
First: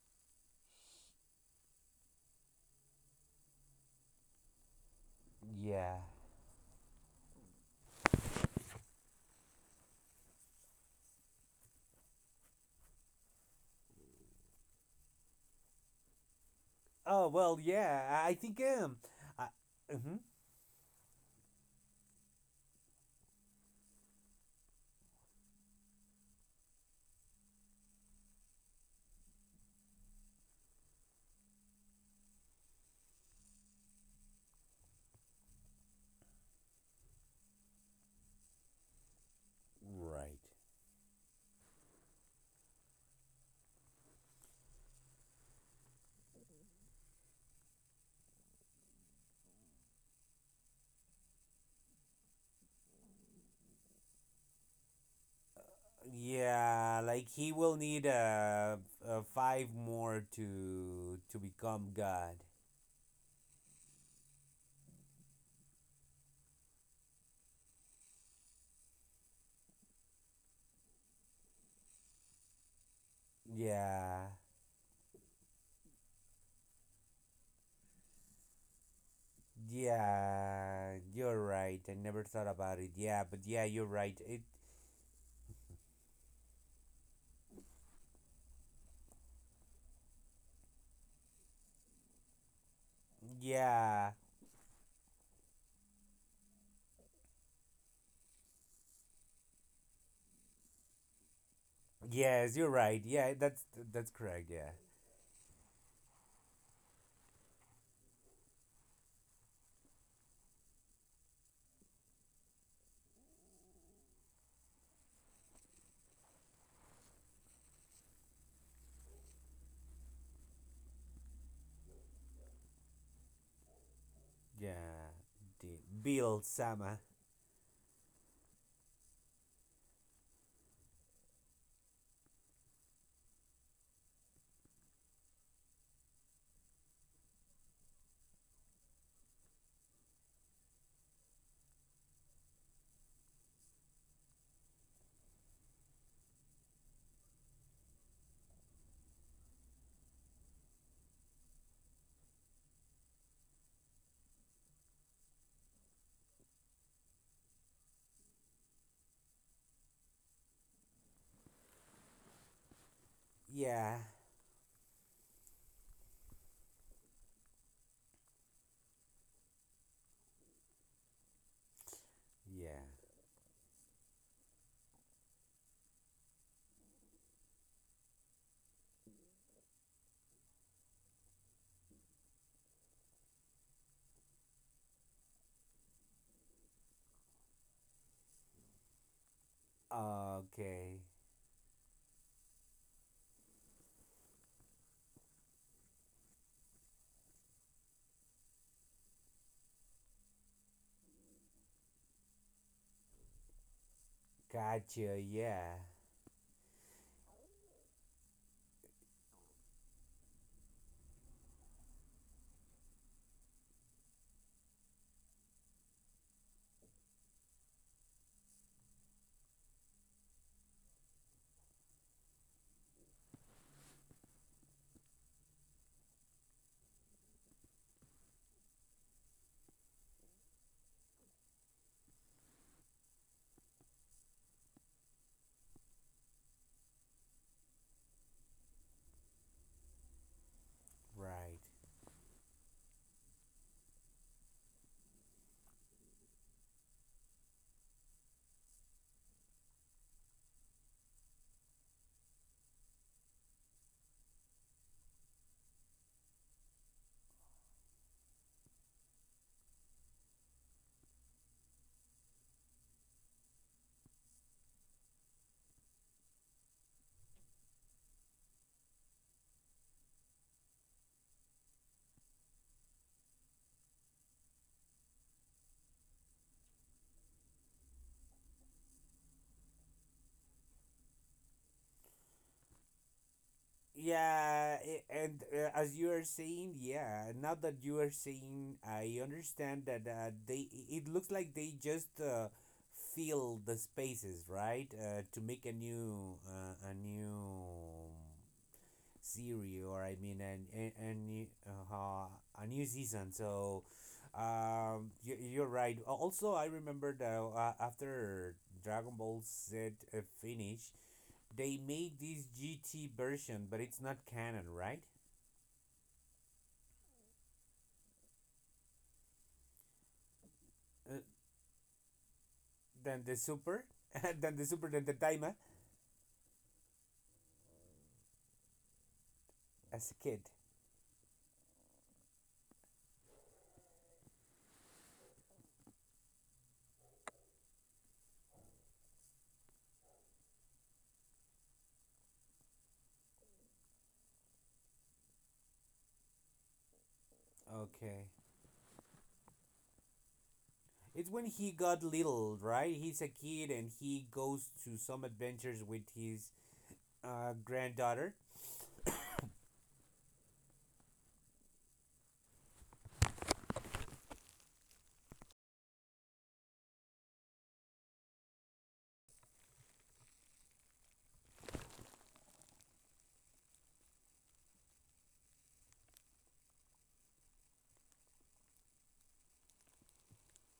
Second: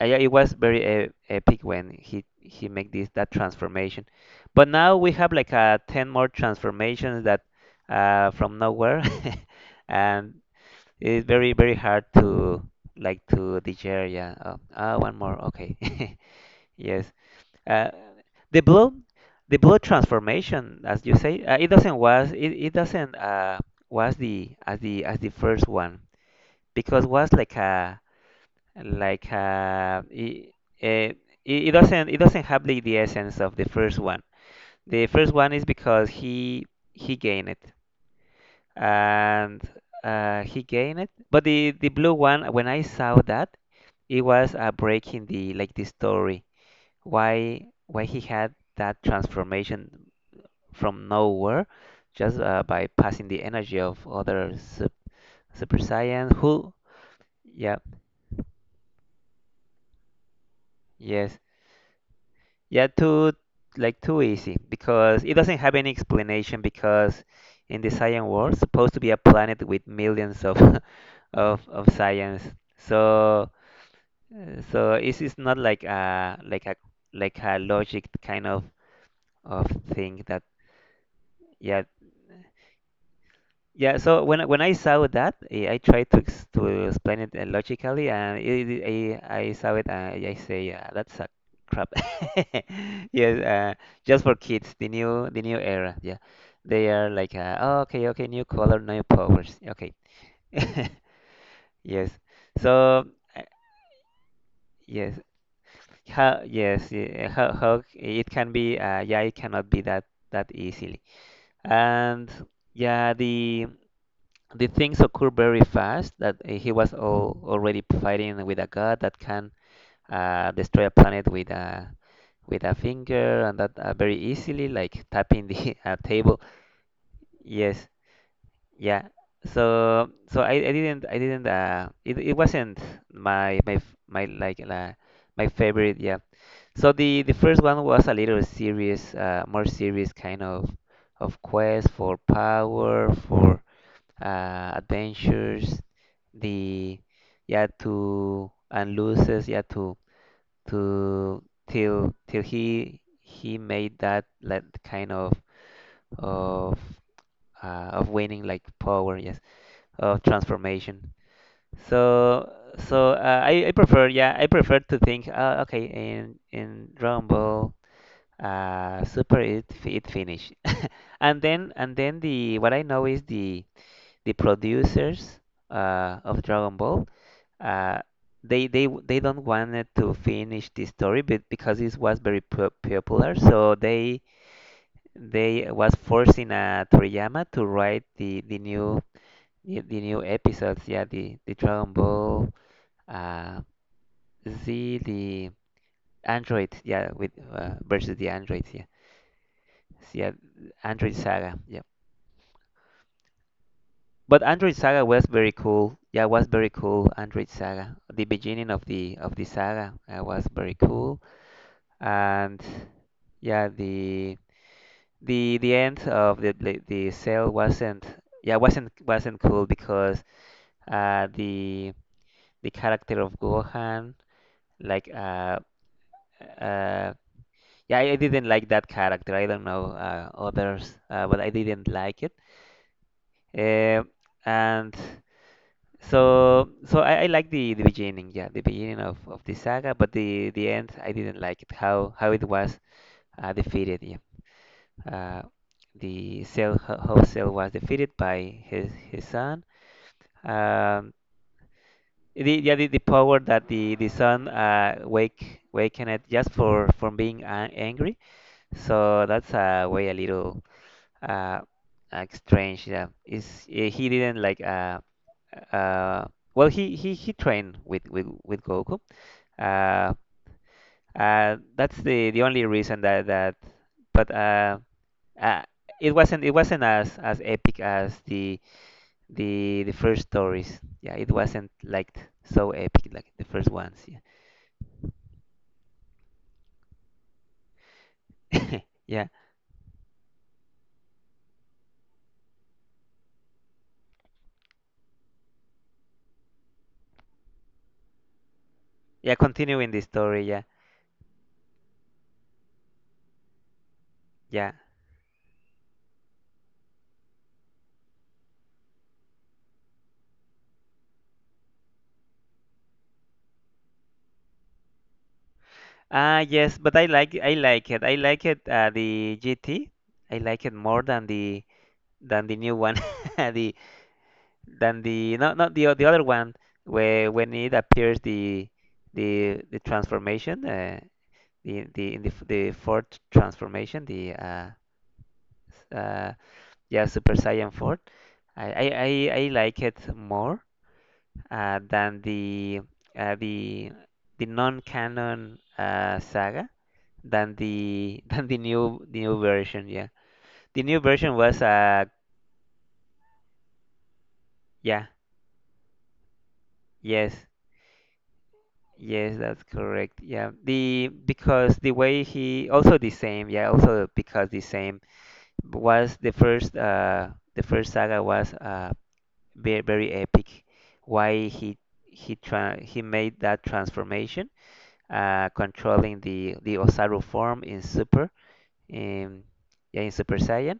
S1: yeah, it was very epic when he make this that transformation. But now we have like
S2: Yeah.
S1: ten more transformations that, from nowhere, and it's very hard to to digest. Yeah. Oh, one more. Okay. Yes.
S2: Oh, well,
S1: Uh,
S2: yeah. I think
S1: the
S2: I,
S1: blood
S2: mhm.
S1: transformation, as you say, it doesn't, was the as the as the first one because was like a like a it, it, it doesn't, have the essence of the first one. The first one is because he gained it, and
S2: Right.
S1: he gained it. But the blue one, when I saw that, it was, breaking the story. Why he had that transformation? From nowhere, just by passing the energy of other super science who.
S2: Yeah, like he will
S1: Yeah,
S2: need five more
S1: yes,
S2: to become god.
S1: yeah, too, too easy, because it doesn't have any explanation because in the science world supposed to be a planet with millions of of science. So
S2: Yeah.
S1: so it's not like a like a logic kind of thing that.
S2: Yeah, you're right.
S1: Yeah.
S2: I never thought about it. Yeah, but yeah, you're
S1: Yeah,
S2: right.
S1: so
S2: It
S1: when I saw that, eh, I tried to ex to explain it, logically, and I saw it, and I say, that's a crap. Yes,
S2: yeah.
S1: just for kids, the new era. Yeah, they are like, oh, okay, okay, new color, new powers. Okay. Yes.
S2: Yes, you're right.
S1: So
S2: Yeah,
S1: uh,
S2: that's correct. Yeah.
S1: yes, how it can be? Yeah, it cannot be that easily. And yeah, the things occur very fast, that, he was already fighting with a god that can, destroy a planet with a finger, and that, very easily, like
S2: Yeah.
S1: tapping the
S2: The
S1: table.
S2: Bill Sama.
S1: Yes, yeah. So I didn't I didn't, it wasn't my my f- my like la my favorite. Yeah. So the first one was a little serious, more serious kind of quest for power, for, adventures, the yeah, to and loses, yeah, to to till he made that like kind of of of winning like power, yes, of transformation. So I
S2: Yeah.
S1: prefer, yeah, I prefer to think, okay, in Dragon Ball super it finish. And then, the what I
S2: Yeah.
S1: know is the producers of Dragon Ball, uh, they they don't wanted to finish the story, but because it was very popular, so they was forcing, Toriyama to write the new episodes.
S2: Okay.
S1: Yeah, the Dragon Ball, uh, Z, the android. Yeah, with, versus the androids. Yeah, yeah, android saga. Yeah. But Android Saga
S2: Gotcha.
S1: was very
S2: Yeah.
S1: cool. Yeah, was very cool. Android Saga, the beginning of the saga, was very cool. And yeah, the the end of the sale wasn't, yeah, wasn't cool, because, uh the the character of Gohan, like uh uh yeah, I didn't like that character. I don't know, others, but I didn't like it. Um, and, so I like the beginning, yeah, the beginning of the saga, but the end I didn't like
S2: Right.
S1: it, how it was, defeated. Yeah. Uh, the cell How Cell was defeated by his son. Um, the yeah, the power that the son, waken it just for from being angry. So that's a way a little, uh, like strange. Yeah, is he didn't like, uh, well, he trained with Goku. Uh, that's the only reason that that. But uh, it wasn't, as epic as the the first stories. Yeah, it wasn't like so epic like the first ones.
S2: Yeah, and as you are saying, yeah, now that you are saying,
S1: Yeah,
S2: I
S1: yeah,
S2: understand that they it looks like they just fill the spaces, right? To make a new
S1: yeah.
S2: series,
S1: Continuing the
S2: or I
S1: story.
S2: mean,
S1: Yeah,
S2: a, a new uh, a new season. So,
S1: yeah.
S2: you're right. Also, I remember that after Dragon Ball Z finished, they made this GT version, but it's not canon, right?
S1: Ah, yes, but I like it. I like it, the GT. I like it more
S2: Uh,
S1: than the new one.
S2: than the
S1: The
S2: Super, than the Super,
S1: than
S2: than the
S1: the
S2: Daima
S1: not not the the other one, where when it appears the the
S2: as a kid.
S1: transformation, the fourth transformation, the, s- uh yeah, Super Saiyan 4. I like it more, than uh, the the non-canon, saga.
S2: Okay.
S1: Than the new version. Yeah, the new
S2: It's
S1: version
S2: when
S1: was
S2: he got
S1: uh.
S2: little, right? He's a kid and he goes to
S1: Yeah,
S2: some adventures with his
S1: yes,
S2: granddaughter.
S1: yes, that's correct. Yeah, the because the way he also the same. Yeah, also because the same was the first saga was, uh, very epic. Why he tra he made that transformation, controlling the Osaru form in Super, in, yeah, in Super Saiyan.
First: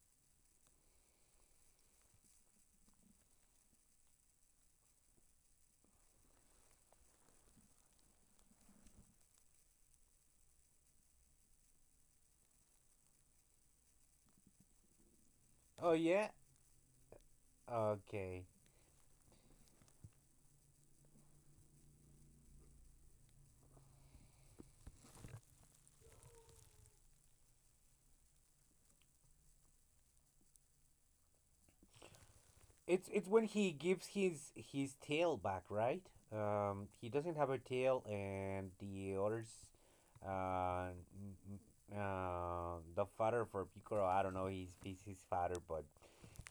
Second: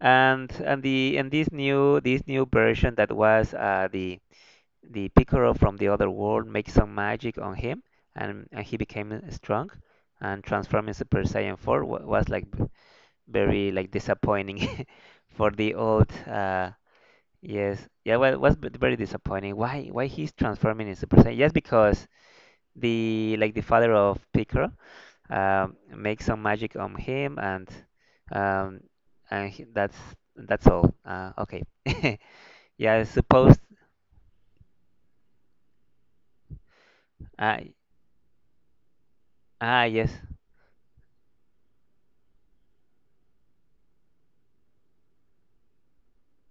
S1: And the and this new version, that was, the Piccolo from the other world makes some magic on him, and, he became strong, and transforming Super Saiyan 4 was like very like disappointing for the
S2: Oh
S1: old.
S2: yeah.
S1: Yes, yeah, well, it
S2: Okay.
S1: was very disappointing. Why he's transforming in Super Saiyan? Just because the father of Piccolo, make some magic on him, um, and that's all. Okay. Yeah, I
S2: It's when
S1: suppose.
S2: he gives his tail back, right? He doesn't have
S1: Uh,
S2: a tail, and the others,
S1: ah, yes.
S2: uh, n- the father for Picoro, I don't know, he's his father, but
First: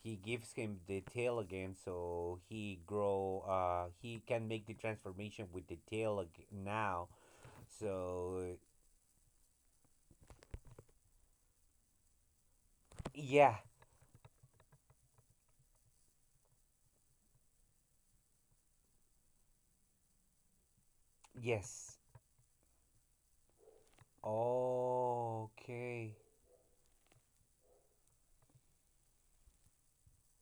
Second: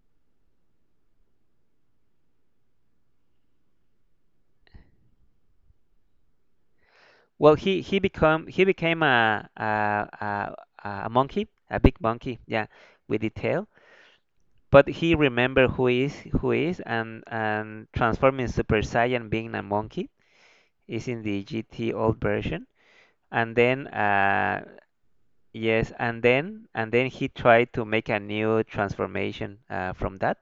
S2: he gives him the tail again, so he grow. He can make the transformation with the tail now.
S1: Well,
S2: So
S1: he became a a monkey, a big monkey. Yeah, with the
S2: yeah,
S1: tail. But he remember who is, and transforming Super Saiyan being a monkey, is in the GT
S2: yes.
S1: old version. And then yes,
S2: Okay.
S1: and then he tried to make a new transformation, from that,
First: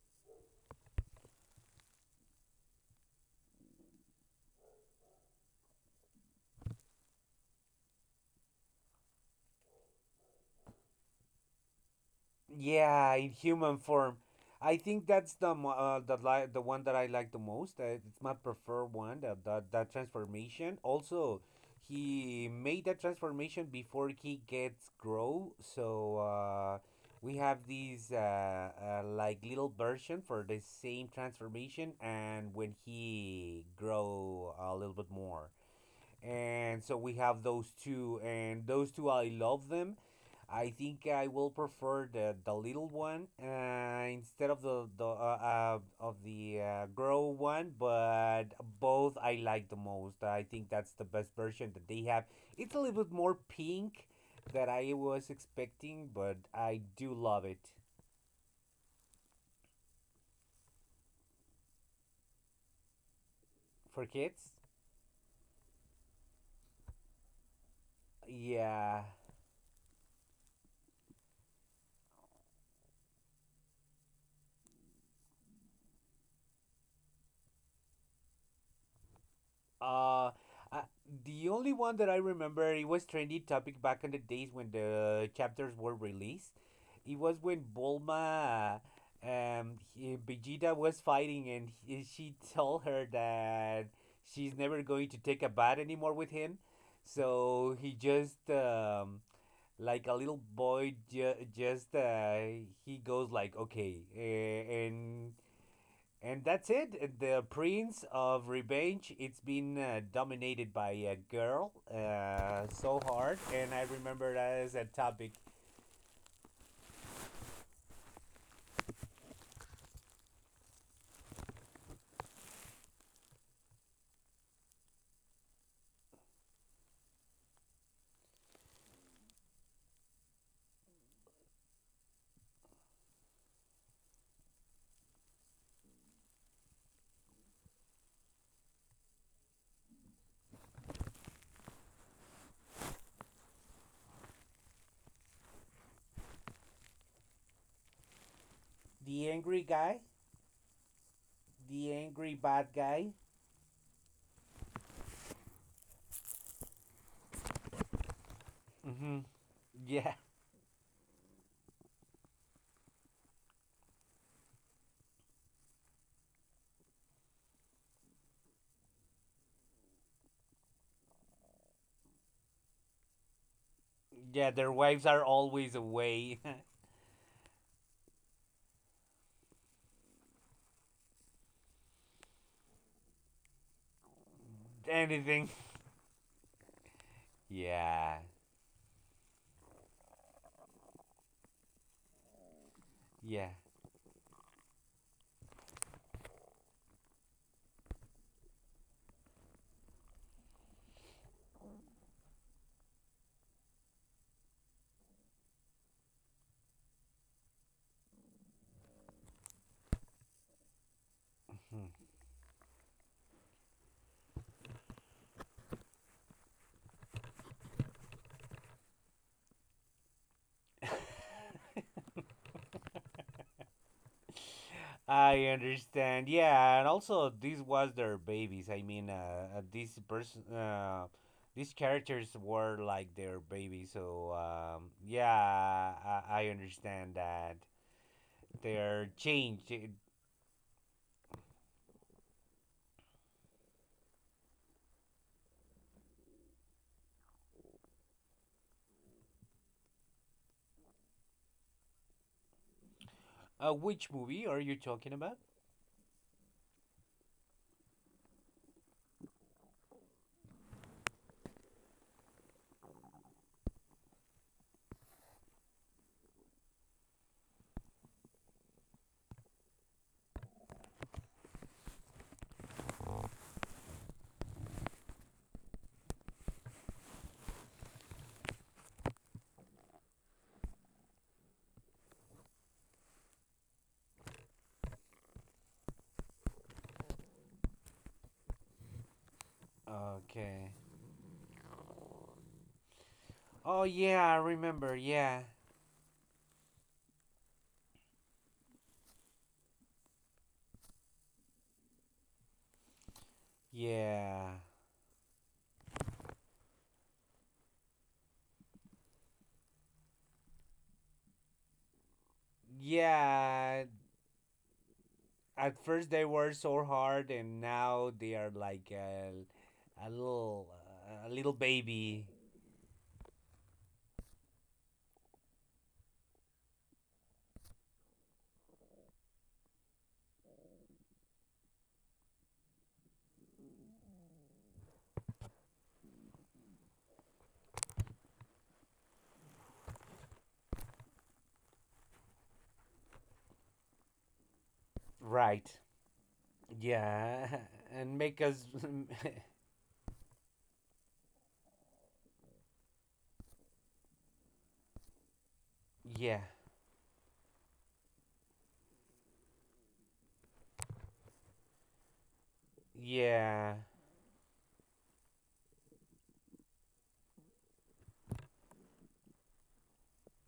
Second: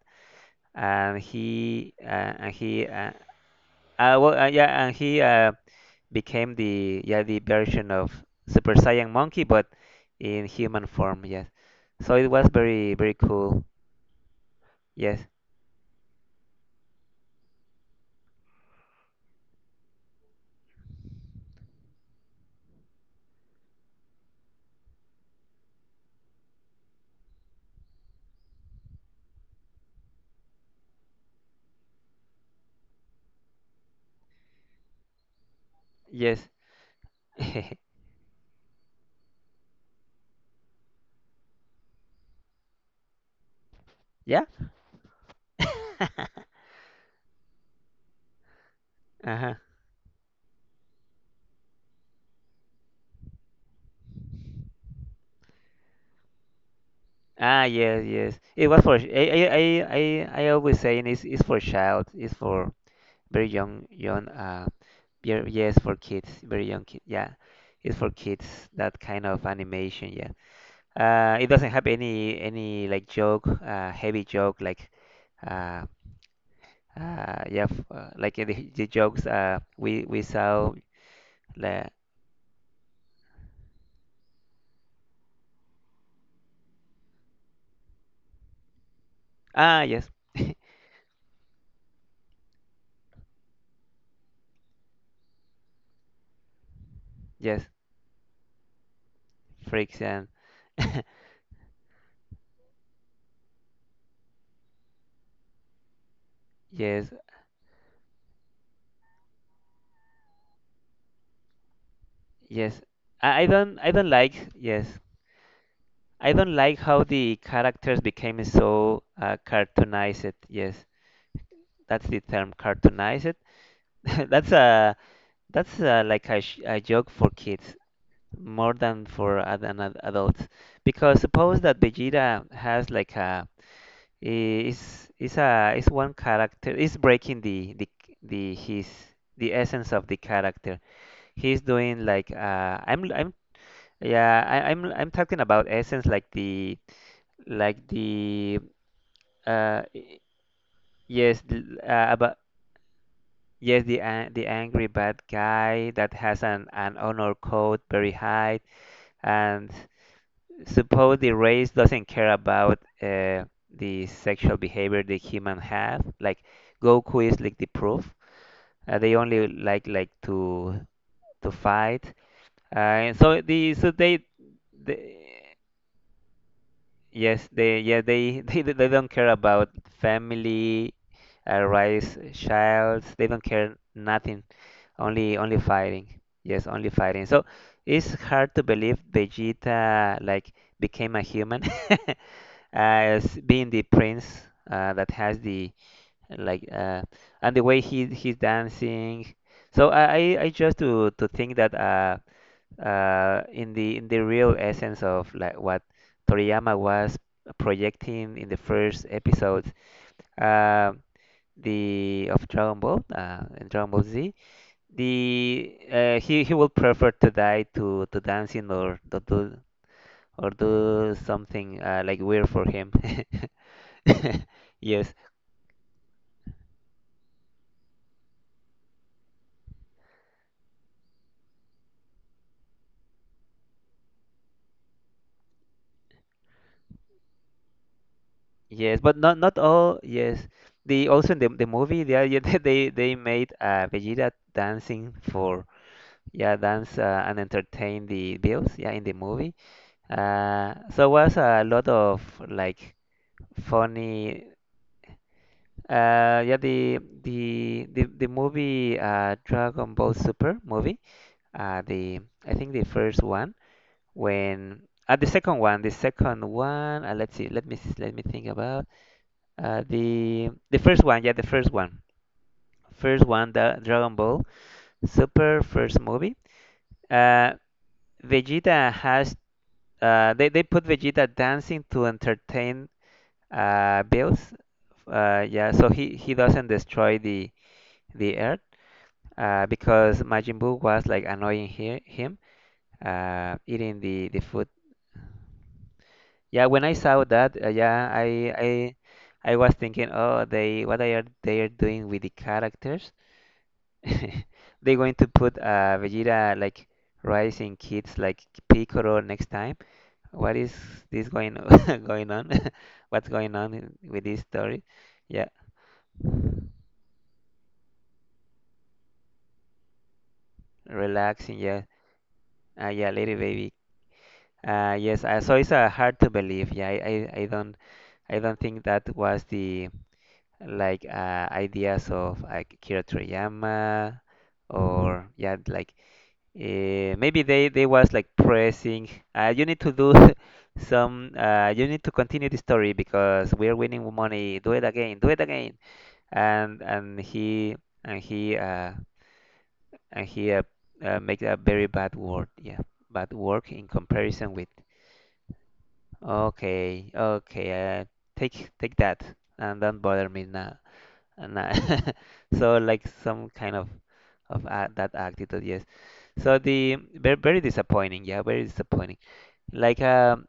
S1: and he well yeah, and he, became the yeah, the version of Super Saiyan Monkey, but in human form. Yes, so it was very
S2: Yeah, in
S1: cool.
S2: human form. I think
S1: Yes,
S2: that's the one that I like the most. It's my preferred one. That transformation. Also, he made that transformation before he gets grow. So we have these like little version for the same transformation, and when he grow a little bit more.
S1: yes,
S2: And so we have those two, and those two I love them. I think I will prefer the little one
S1: yeah.
S2: instead of the grow one, but both I
S1: Uh-huh.
S2: like the most. I think that's the best version that they have. It's a little bit more pink that I was expecting, but I do love it
S1: Ah, yes, yes. It was for. I always saying it's for child. It's for very young,
S2: for
S1: young.
S2: kids.
S1: Yeah, yes, for kids, very young kids. Yeah, it's for kids. That
S2: Yeah.
S1: kind of animation. Yeah, it doesn't have any like joke, heavy joke like, uh, yeah, the jokes we
S2: Uh,
S1: saw
S2: uh, the only
S1: la.
S2: one that I remember, it was trendy topic back in the days when the chapters were released. It was when Bulma,
S1: Ah, yes,
S2: Vegeta was fighting, and he, she told her that she's never going to take a bath anymore with him.
S1: yes,
S2: So he just,
S1: freaks
S2: like a
S1: and
S2: little boy, just he goes like, okay, and that's it. Uh,
S1: yes,
S2: the Prince of Revenge. It's been dominated by a girl
S1: yes.
S2: so hard. And I
S1: I don't
S2: remember
S1: like,
S2: that as a
S1: yes.
S2: topic.
S1: I don't like how the characters became so, cartoonized. Yes, that's the term, cartoonized. That's a like a, a joke for kids more than for adults, because suppose that Vegeta has like a, is a, is one character, is breaking the his the essence of the character. He's doing like uh. I'm yeah, I'm talking about essence like the like the
S2: The angry
S1: uh.
S2: guy,
S1: Yes, the,
S2: the angry
S1: about
S2: bad guy.
S1: yes, the, the angry bad guy that has an honor code very high,
S2: Mm-hmm.
S1: and
S2: Yeah.
S1: suppose the race doesn't care about, the sexual behavior the human have. Like Goku is like the proof. They only like to fight. So they,
S2: Yeah, their wives are
S1: they
S2: always away.
S1: yes, they, yeah, they, they don't care about family, raise, childs. They don't care nothing. Only
S2: Anything.
S1: fighting. Yes, only fighting. So it's
S2: Yeah.
S1: hard to believe Vegeta like became a human as
S2: Yeah.
S1: being the prince, that has the like and the way he's dancing. So I just to think that, in the real essence of like what Toriyama was projecting in the first episodes, uh
S2: Hmm.
S1: the of Dragon Ball, in Dragon Ball Z, the he will prefer to die to dancing, or to do, or do something, like weird for him. Yes,
S2: I understand. Yeah, and also this was their babies. I mean, these person, these characters were like their babies. So yeah, I understand that they're
S1: yes, but not
S2: changed.
S1: not all. Yes, the also in the movie they are- yeah, they made, Vegeta dancing for, yeah, dance, and entertain the bills, yeah, in the movie. So was a lot of like
S2: Which movie
S1: funny.
S2: are you talking about?
S1: Yeah, the the movie, Dragon Ball Super movie. The I think the first one. When, the second one, the second one. Let's see, let me think about, the first one. Yeah, the first one, the Dragon Ball Super first movie. Uh, Vegeta has they put Vegeta dancing to entertain Bills. Yeah, so he doesn't destroy the Earth, because Majin
S2: Okay.
S1: Buu was like annoying he him,
S2: Oh
S1: eating the,
S2: yeah, I
S1: the food.
S2: remember. Yeah,
S1: Yeah, when I saw that, I was thinking, oh, they what they are doing with the characters?
S2: yeah,
S1: They're going to put Vegeta like rising kids like Piccolo next time. What is this going going on? What's going
S2: yeah.
S1: on with this story? Yeah,
S2: At first they were so hard, and now they are like a little, a little
S1: relaxing. Yeah,
S2: baby.
S1: yeah, little baby. Yes, so it's hard to believe. Yeah, I don't, I don't think that was the, like, ideas of like Akira Toriyama, or yeah, like, maybe they was like pressing, you need to do some, you need to continue the story because we're winning money, do it again, do it
S2: Right.
S1: again. And
S2: Yeah.
S1: he,
S2: And
S1: and
S2: make
S1: he
S2: us.
S1: and he make a very bad work, yeah, bad work in comparison with.
S2: yeah.
S1: Okay, okay, uh, take that, and don't bother me now. And now. So like some kind
S2: Yeah.
S1: of a that attitude, yes. So the very very disappointing, yeah, very disappointing. Like,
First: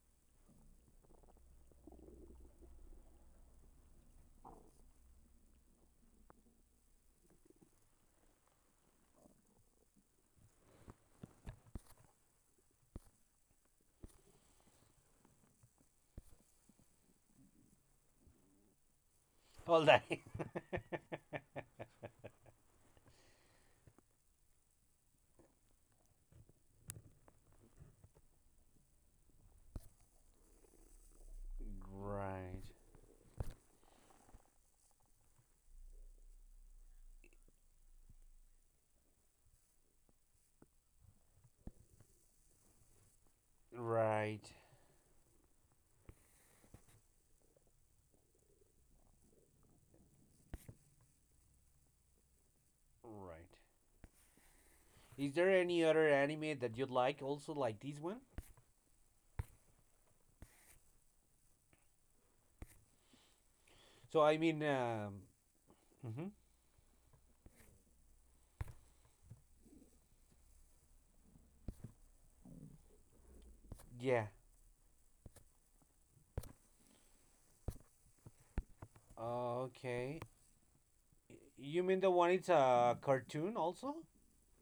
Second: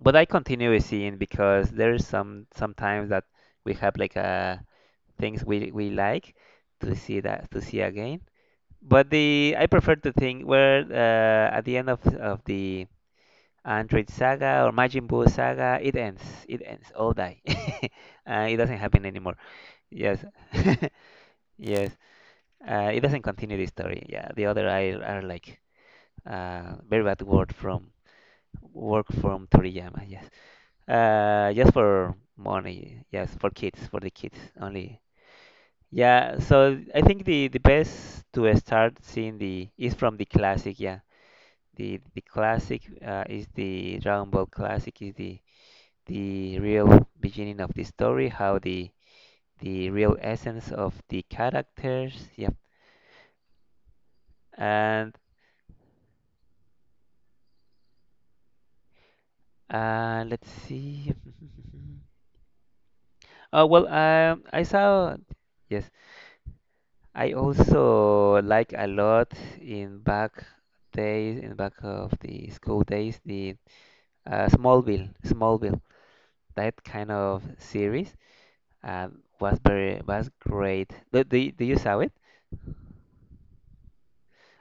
S1: but I continue seeing because there's some sometimes that we have like things we like to see, that to see again. But the I prefer to think where, at the end of the Android Saga or Majin Buu Saga, it ends. It ends. All die. It doesn't happen anymore.
S2: Hold on.
S1: Yes. Yes. It doesn't continue the story. Yeah. The other are like, very bad word from, work from Toriyama. Yes. Just for
S2: right.
S1: money. Yes. For kids. For the kids only. Yeah. So I think the best to start seeing the is from the classic. Yeah. The classic, is the Dragon
S2: Right.
S1: Ball classic, is the real beginning of the story, how the real essence of the characters. Yep.
S2: Right.
S1: And
S2: Is there any other anime that you'd like also like this one?
S1: let's see. Oh well,
S2: So I mean,
S1: I saw. Yes,
S2: hmm,
S1: I also like a lot in back days, in back of the school days, the
S2: yeah.
S1: Smallville, Smallville, that kind of series. Was very
S2: Okay.
S1: was great. Do you
S2: You
S1: saw
S2: mean the
S1: it?
S2: one it's a cartoon also?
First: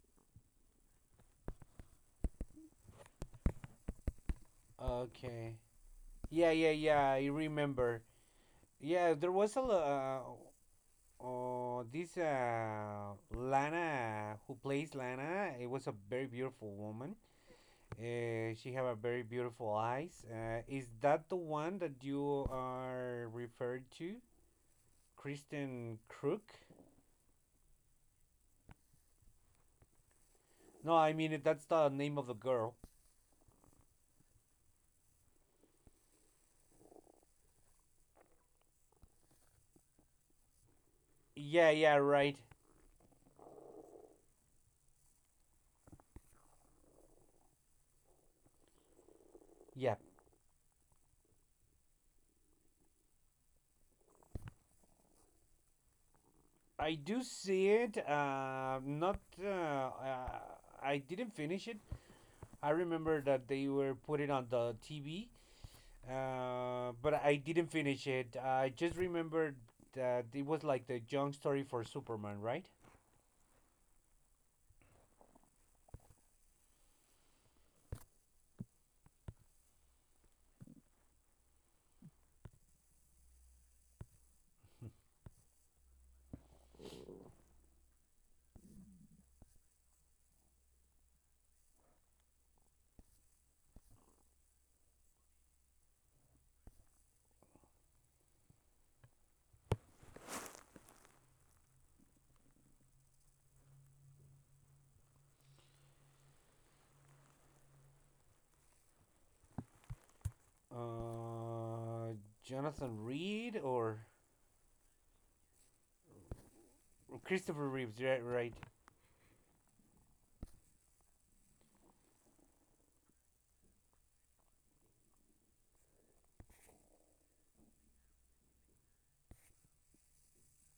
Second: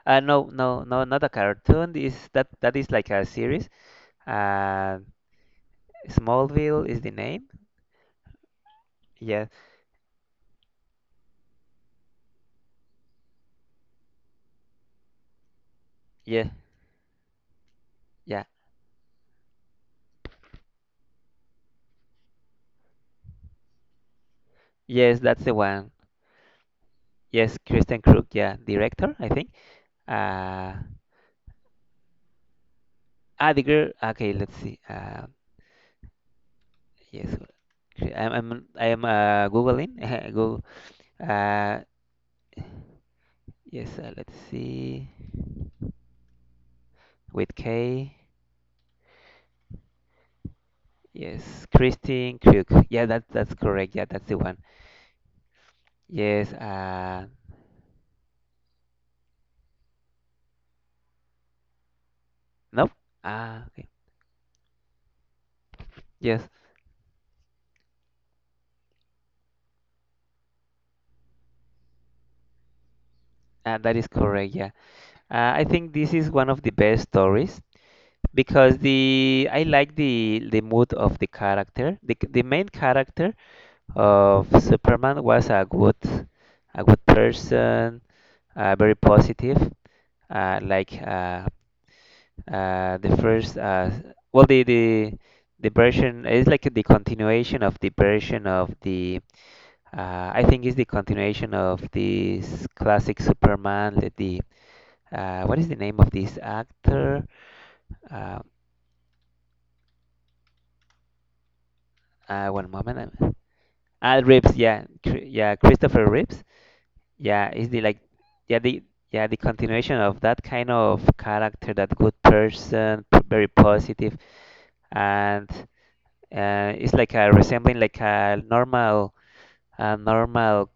S1: No, no, no, not a cartoon. Is that that is like a series. Uh,
S2: Okay. Yeah, yeah,
S1: Smallville is
S2: yeah.
S1: the
S2: I
S1: name.
S2: remember. Yeah, there
S1: Yeah,
S2: was a oh, this Lana, who plays Lana, it was a very
S1: yeah,
S2: beautiful woman.
S1: yeah.
S2: She have a very beautiful eyes. Is that the one that you are referred to,
S1: Yes, that's the one.
S2: Kristen Crook?
S1: Yes, Kristen Crook. Yeah, director, I think. Uh,
S2: No, I mean that's the name of the girl.
S1: ah, the girl. Okay, let's see. Yes, Kri- I'm I'm I'm googling. Google.
S2: Yeah,
S1: Uh,
S2: yeah, right.
S1: yes, let's see. With K.
S2: Yeah,
S1: Yes, Kristen Crook. Yeah, that that's correct. Yeah, that's the one. Yes.
S2: I do see it. Not. I didn't finish it. I
S1: Nope.
S2: remember that
S1: Ah,
S2: they
S1: okay.
S2: were put it on the TV.
S1: Yes.
S2: But I didn't finish it. I just remembered that it was like the young story for Superman, right?
S1: And that is correct, yeah. I think this is one of the best stories because the I like the mood of the character. The main character of Superman was a good, a good person, very positive. Like the first well the version is like the continuation of the version of the, I think it's the continuation of this classic Superman, the what is the name of this actor? Um
S2: Uh,
S1: one moment.
S2: Jonathan
S1: I'm-
S2: Reed or
S1: Ah, Reeves. Yeah, Christopher Reeves. Yeah, is
S2: Christopher
S1: the like,
S2: Reeves, right? Right?
S1: yeah, the yeah the continuation of that kind of character, that good person, very positive, and, it's like a resembling like a normal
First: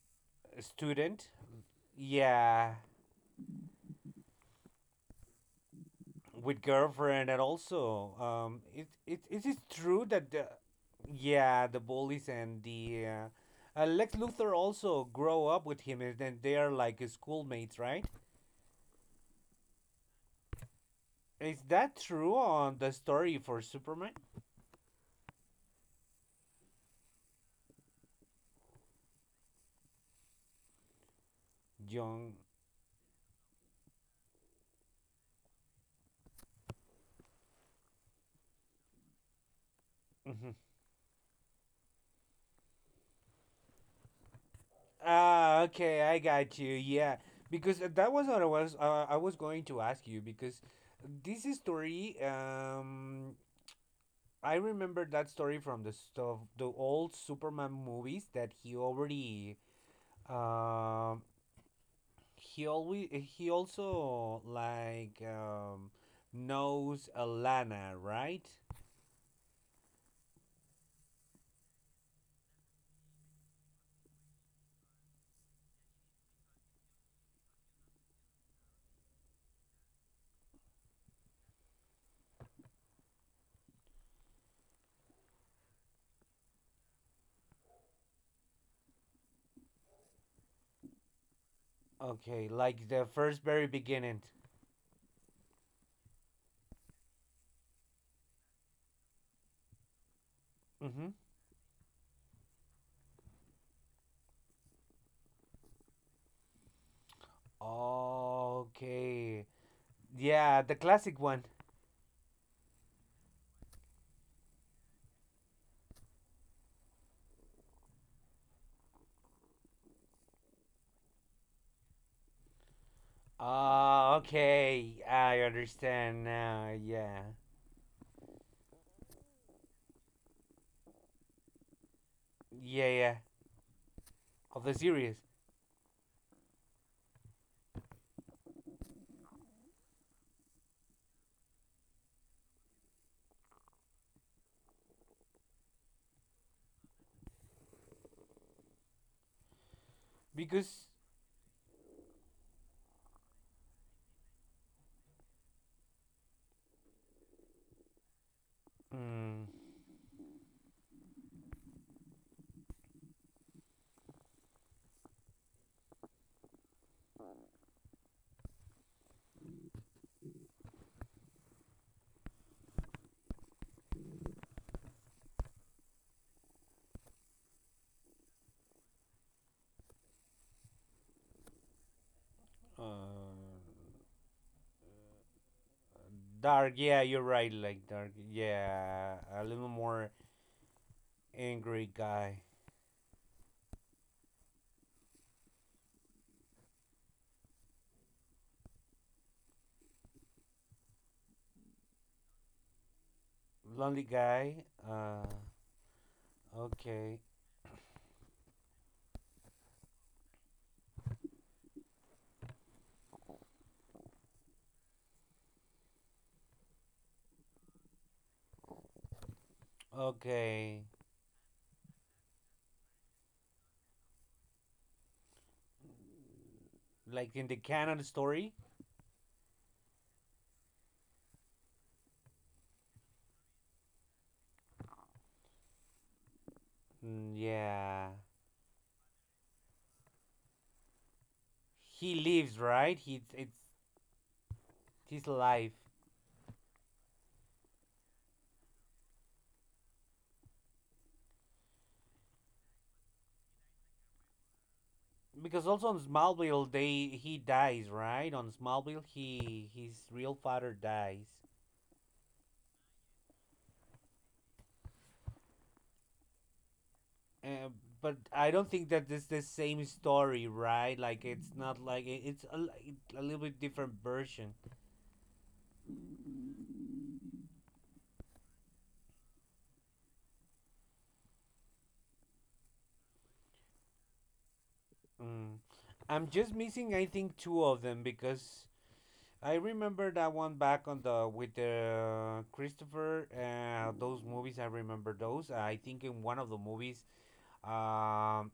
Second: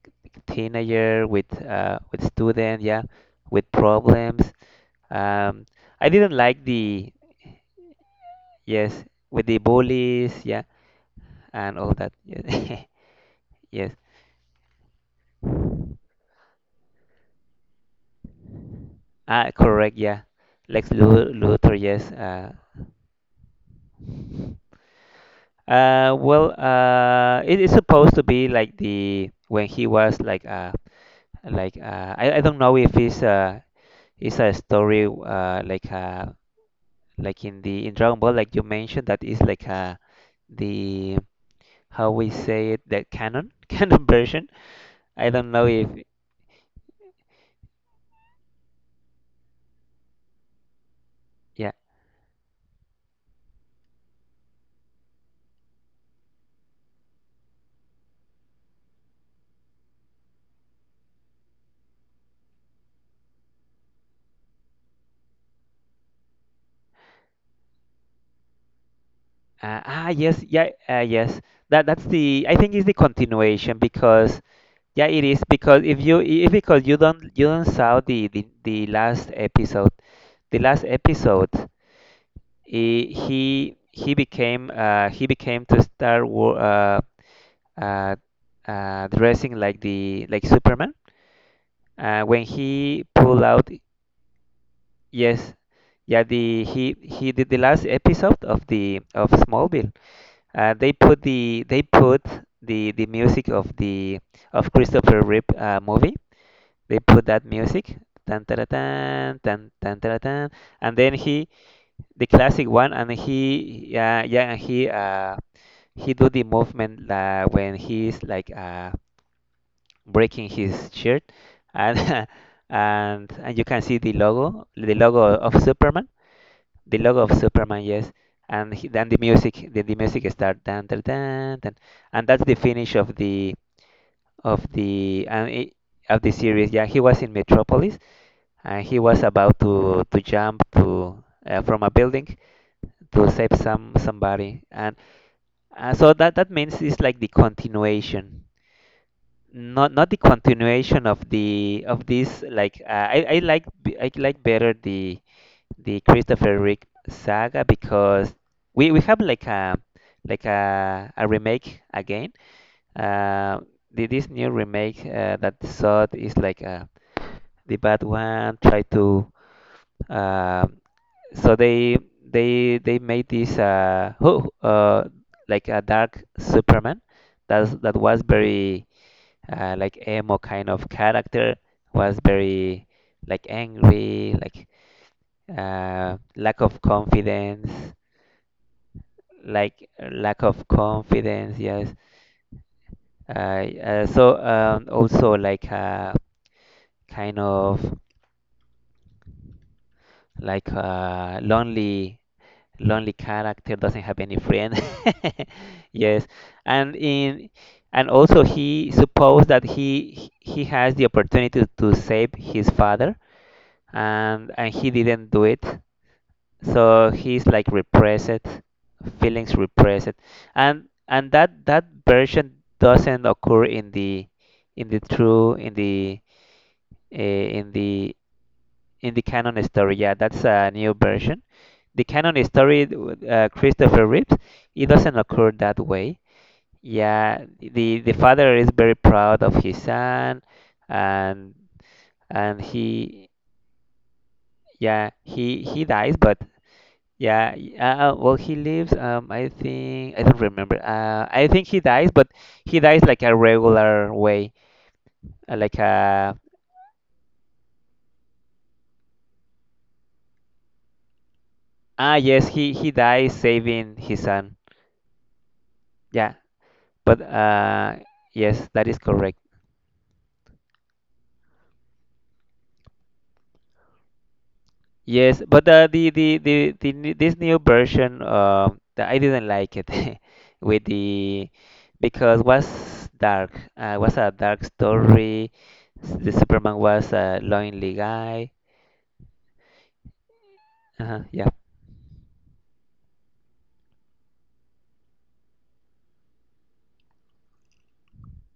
S2: A
S1: teenager
S2: student.
S1: with, with
S2: Yeah,
S1: student, yeah, with problems. Um, I didn't like
S2: with
S1: the
S2: girlfriend and also it,
S1: yes
S2: it,
S1: with
S2: is
S1: the
S2: it true that
S1: bullies,
S2: the
S1: yeah.
S2: yeah
S1: And
S2: the
S1: all that.
S2: bullies and
S1: Yes,
S2: the
S1: yes.
S2: Lex Luthor also grow up with him and then they are like schoolmates, right?
S1: Ah, correct. Yeah,
S2: Is
S1: Luthor.
S2: that
S1: Yes.
S2: true on the story for Superman?
S1: Well, it is supposed to be like the when he was like
S2: Young.
S1: I don't know if it's it's a story like in the in Dragon Ball like you mentioned that is like
S2: Mhm.
S1: the how we say it the canon canon version. I don't
S2: Ah,
S1: know if
S2: okay, I got you. Yeah, because that was what I was going to ask you, because this
S1: yeah.
S2: story I remember that story from the stuff the old Superman movies that he already um he always he also like knows Alana, right?
S1: Yes, yeah, yes. That that's the I think is the continuation because yeah, it is because if you if because you don't saw the last episode, he became to start War uh dressing like the like Superman. When
S2: Okay, like
S1: he
S2: the
S1: pulled
S2: first very
S1: out,
S2: beginning.
S1: yes, yeah, the he did the last episode of the of Smallville. They
S2: Mhm.
S1: put the they put the music of the of Christopher Reeve, movie. They put that music, tan tan tan
S2: Okay.
S1: tan tan tara, tan,
S2: Yeah, the
S1: and then
S2: classic one.
S1: he, the classic one, and he yeah yeah and he do the movement, when he's like breaking his shirt, and and you can see
S2: Ah,
S1: the
S2: okay.
S1: logo
S2: I
S1: of Superman,
S2: understand now.
S1: the logo
S2: Yeah.
S1: of Superman, yes, and he, then the music start dan dan dan, dan, and that's the
S2: Yeah,
S1: finish
S2: yeah.
S1: of
S2: Of the series.
S1: the and it, of the series. Yeah, he was in Metropolis, and he was about to jump to, from a building to save some somebody, and, so that that means it's like the continuation. Not not the
S2: Because.
S1: continuation of the of this like, I like I like better the Christopher Rick saga because we have
S2: Mm,
S1: like a remake again. Uh, the, this new remake, that Sod is like, the bad one try to, uh, so they they made this, who, like a dark Superman, that that was very, like emo kind of character, was
S2: uh,
S1: very like angry like, lack
S2: dark,
S1: of
S2: yeah, you're right.
S1: confidence,
S2: Like, dark. Yeah. A little
S1: like,
S2: more
S1: lack of confidence, yes,
S2: angry guy.
S1: also like, kind of like, lonely, lonely character, doesn't
S2: Lonely
S1: have any
S2: guy.
S1: friend. Yes, and
S2: Okay.
S1: in, and also he supposed that he has the opportunity to save his father, and he didn't do it, so he's like repressed, feelings repressed,
S2: Okay.
S1: and that that version doesn't occur in the true in the,
S2: Like in the
S1: in
S2: canon
S1: the
S2: story?
S1: in the canon story, yeah, that's a new version, the canon story, Christopher Reeves, it doesn't occur that way,
S2: Mm,
S1: yeah, the
S2: yeah.
S1: father is very proud of his son, and
S2: He lives,
S1: and
S2: right? He,
S1: he
S2: it's
S1: yeah
S2: his life.
S1: he dies, but. Yeah, well, he lives. I think I don't remember. I think he dies, but he dies like a regular way,
S2: Because
S1: like
S2: also on
S1: a,
S2: Smallville, they he dies, right? On Smallville, he his real father dies.
S1: ah yes, he dies saving his son. Yeah, but
S2: Uh, but I
S1: yes,
S2: don't
S1: that
S2: think
S1: is
S2: that it's
S1: correct.
S2: the same story, right? Like it's not like it's a little bit different version.
S1: Yes, but, this new version that I didn't like it with the because was dark. Was a dark story.
S2: Mm. I'm
S1: The
S2: just
S1: Superman
S2: missing, I
S1: was
S2: think,
S1: a
S2: two of
S1: lonely
S2: them
S1: guy.
S2: because I remember that one back on
S1: Uh-huh,
S2: the
S1: yeah.
S2: with the Christopher. Those movies, I remember those. I think in one of the movies, um,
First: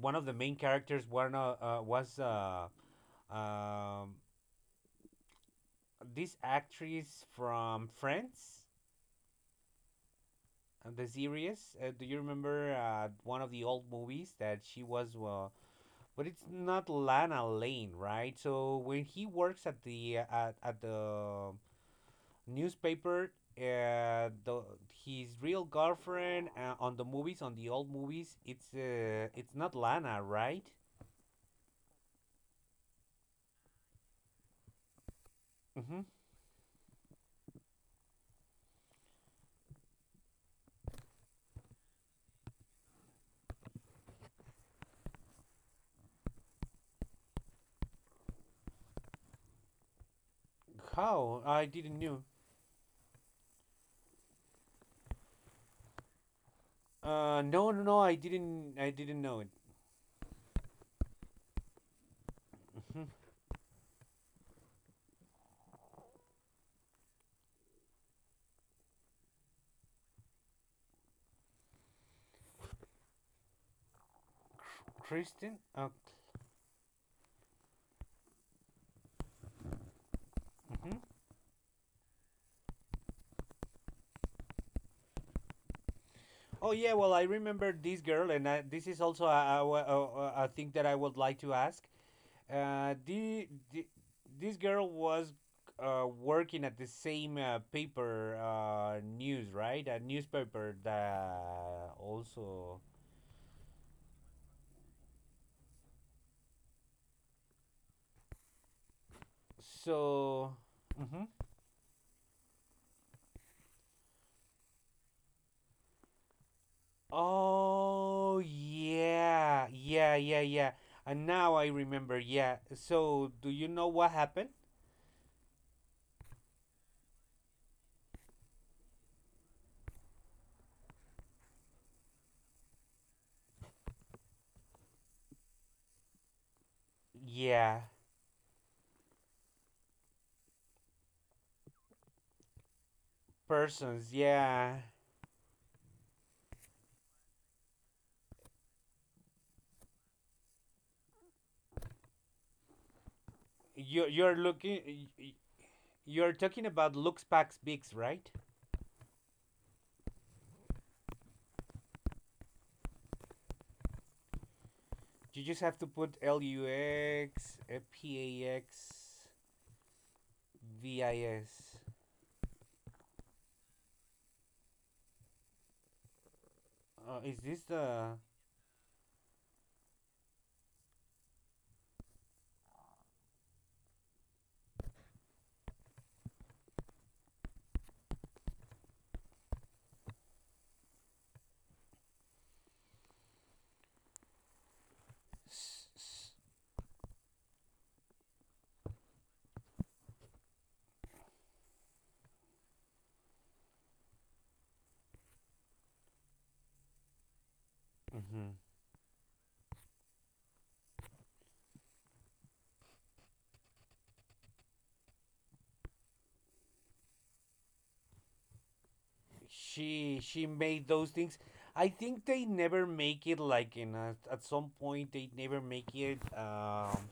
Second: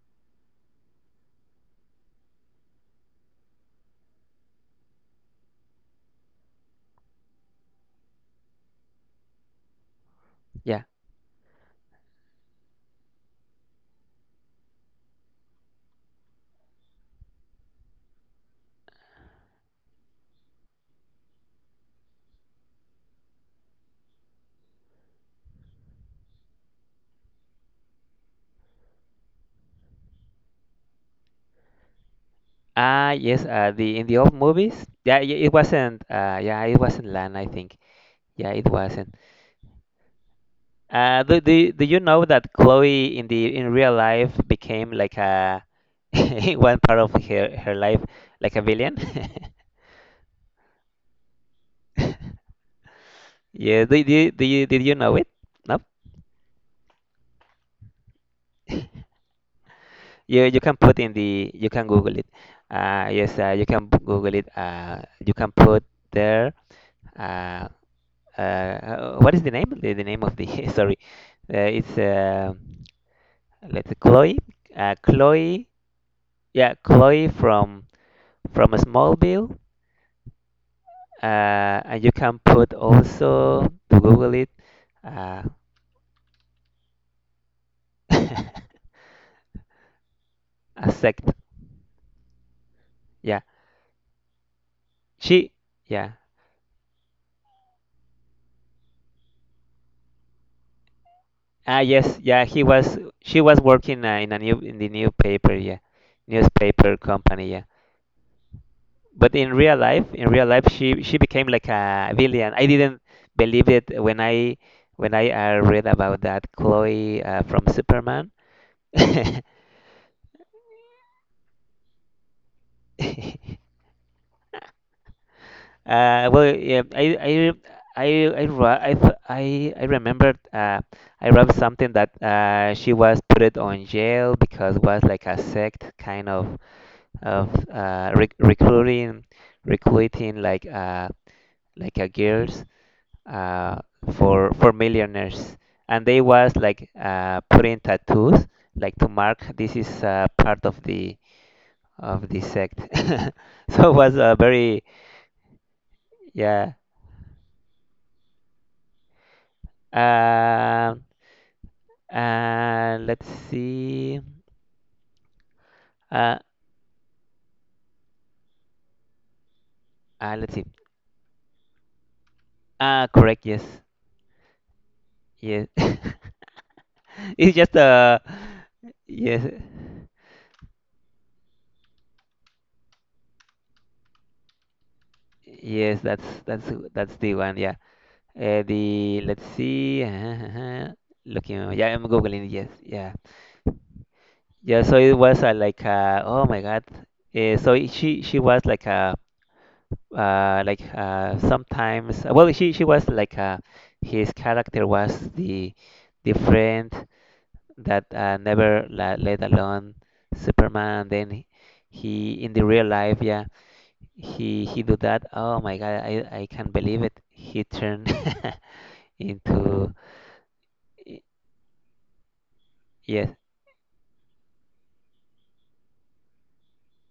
S2: one of the main characters, one was Um, this actress from Friends,
S1: Yeah.
S2: the series. Do you remember one of the old movies that she was? But it's not Lana Lane, right? So when he works at the at the newspaper, the his real girlfriend on the movies, on the old movies, it's not Lana, right?
S1: Ah, yes, the in the old movies. Yeah, it
S2: Mm-hmm.
S1: wasn't. Yeah, it wasn't Lana, I think. Yeah, it wasn't. Do you know that Chloe in the in real life became like a in one part of her life, like a villain?
S2: How I didn't know.
S1: Yeah, do you did you know it? No.
S2: No, I didn't know it.
S1: You can put in the you can Google it.
S2: hmm
S1: Yes, you can Google it. You can put there. Uh, what is the name? The name of the sorry, it's let's see, Chloe,
S2: Kristen.
S1: Chloe,
S2: Oh,
S1: yeah, Chloe from Smallville,
S2: mhm.
S1: and you can put also to Google it, uh,
S2: Oh, yeah. Well, I remember this
S1: a
S2: girl, and this is also a thing that I would
S1: sect,
S2: like to ask. Uh,
S1: yeah,
S2: the, the this girl was
S1: she, yeah,
S2: working at the same paper news, right? A newspaper
S1: ah
S2: that
S1: yes, yeah, he
S2: also.
S1: was, she was working, in a new in the new paper, yeah, newspaper company, yeah. But in real life, in real
S2: So.
S1: life, she
S2: hmm
S1: became like a villain. I didn't believe it when I read about that Chloe, from Superman.
S2: Oh
S1: uh,
S2: yeah. And now I remember. Yeah. So do you know what happened?
S1: well yeah, i I remembered, I read something that, she was put on jail because was like a sect kind of,
S2: Yeah.
S1: recruiting, recruiting like, like a girls, uh,
S2: Persons.
S1: for
S2: Yeah,
S1: millionaires, and they was like, putting tattoos like to mark this is, part of the sect. so it was
S2: you're
S1: a very
S2: looking. You're talking
S1: yeah.
S2: about Lux Pax Bix, right?
S1: Um let's see.
S2: You just have to put
S1: Uh,
S2: LUX P A X
S1: let's see.
S2: V I S.
S1: Ah, correct. Yes, yes.
S2: Is
S1: it's
S2: this
S1: just,
S2: the?
S1: yes, yes. That's the one. Yeah. The let's see. Looking. Yeah, I'm googling. Yes. Yeah. Yeah, so it was,
S2: s-
S1: like,
S2: s-
S1: oh my God. So she was like a, like, sometimes well she was like, his character was the friend that,
S2: mhm.
S1: never la let alone Superman. Then he in the real life, yeah, he do that. Oh my God, I can't believe it. He turned into
S2: She made those
S1: y-
S2: things. I think they never make
S1: yes.
S2: it like in a, at some point they never make it um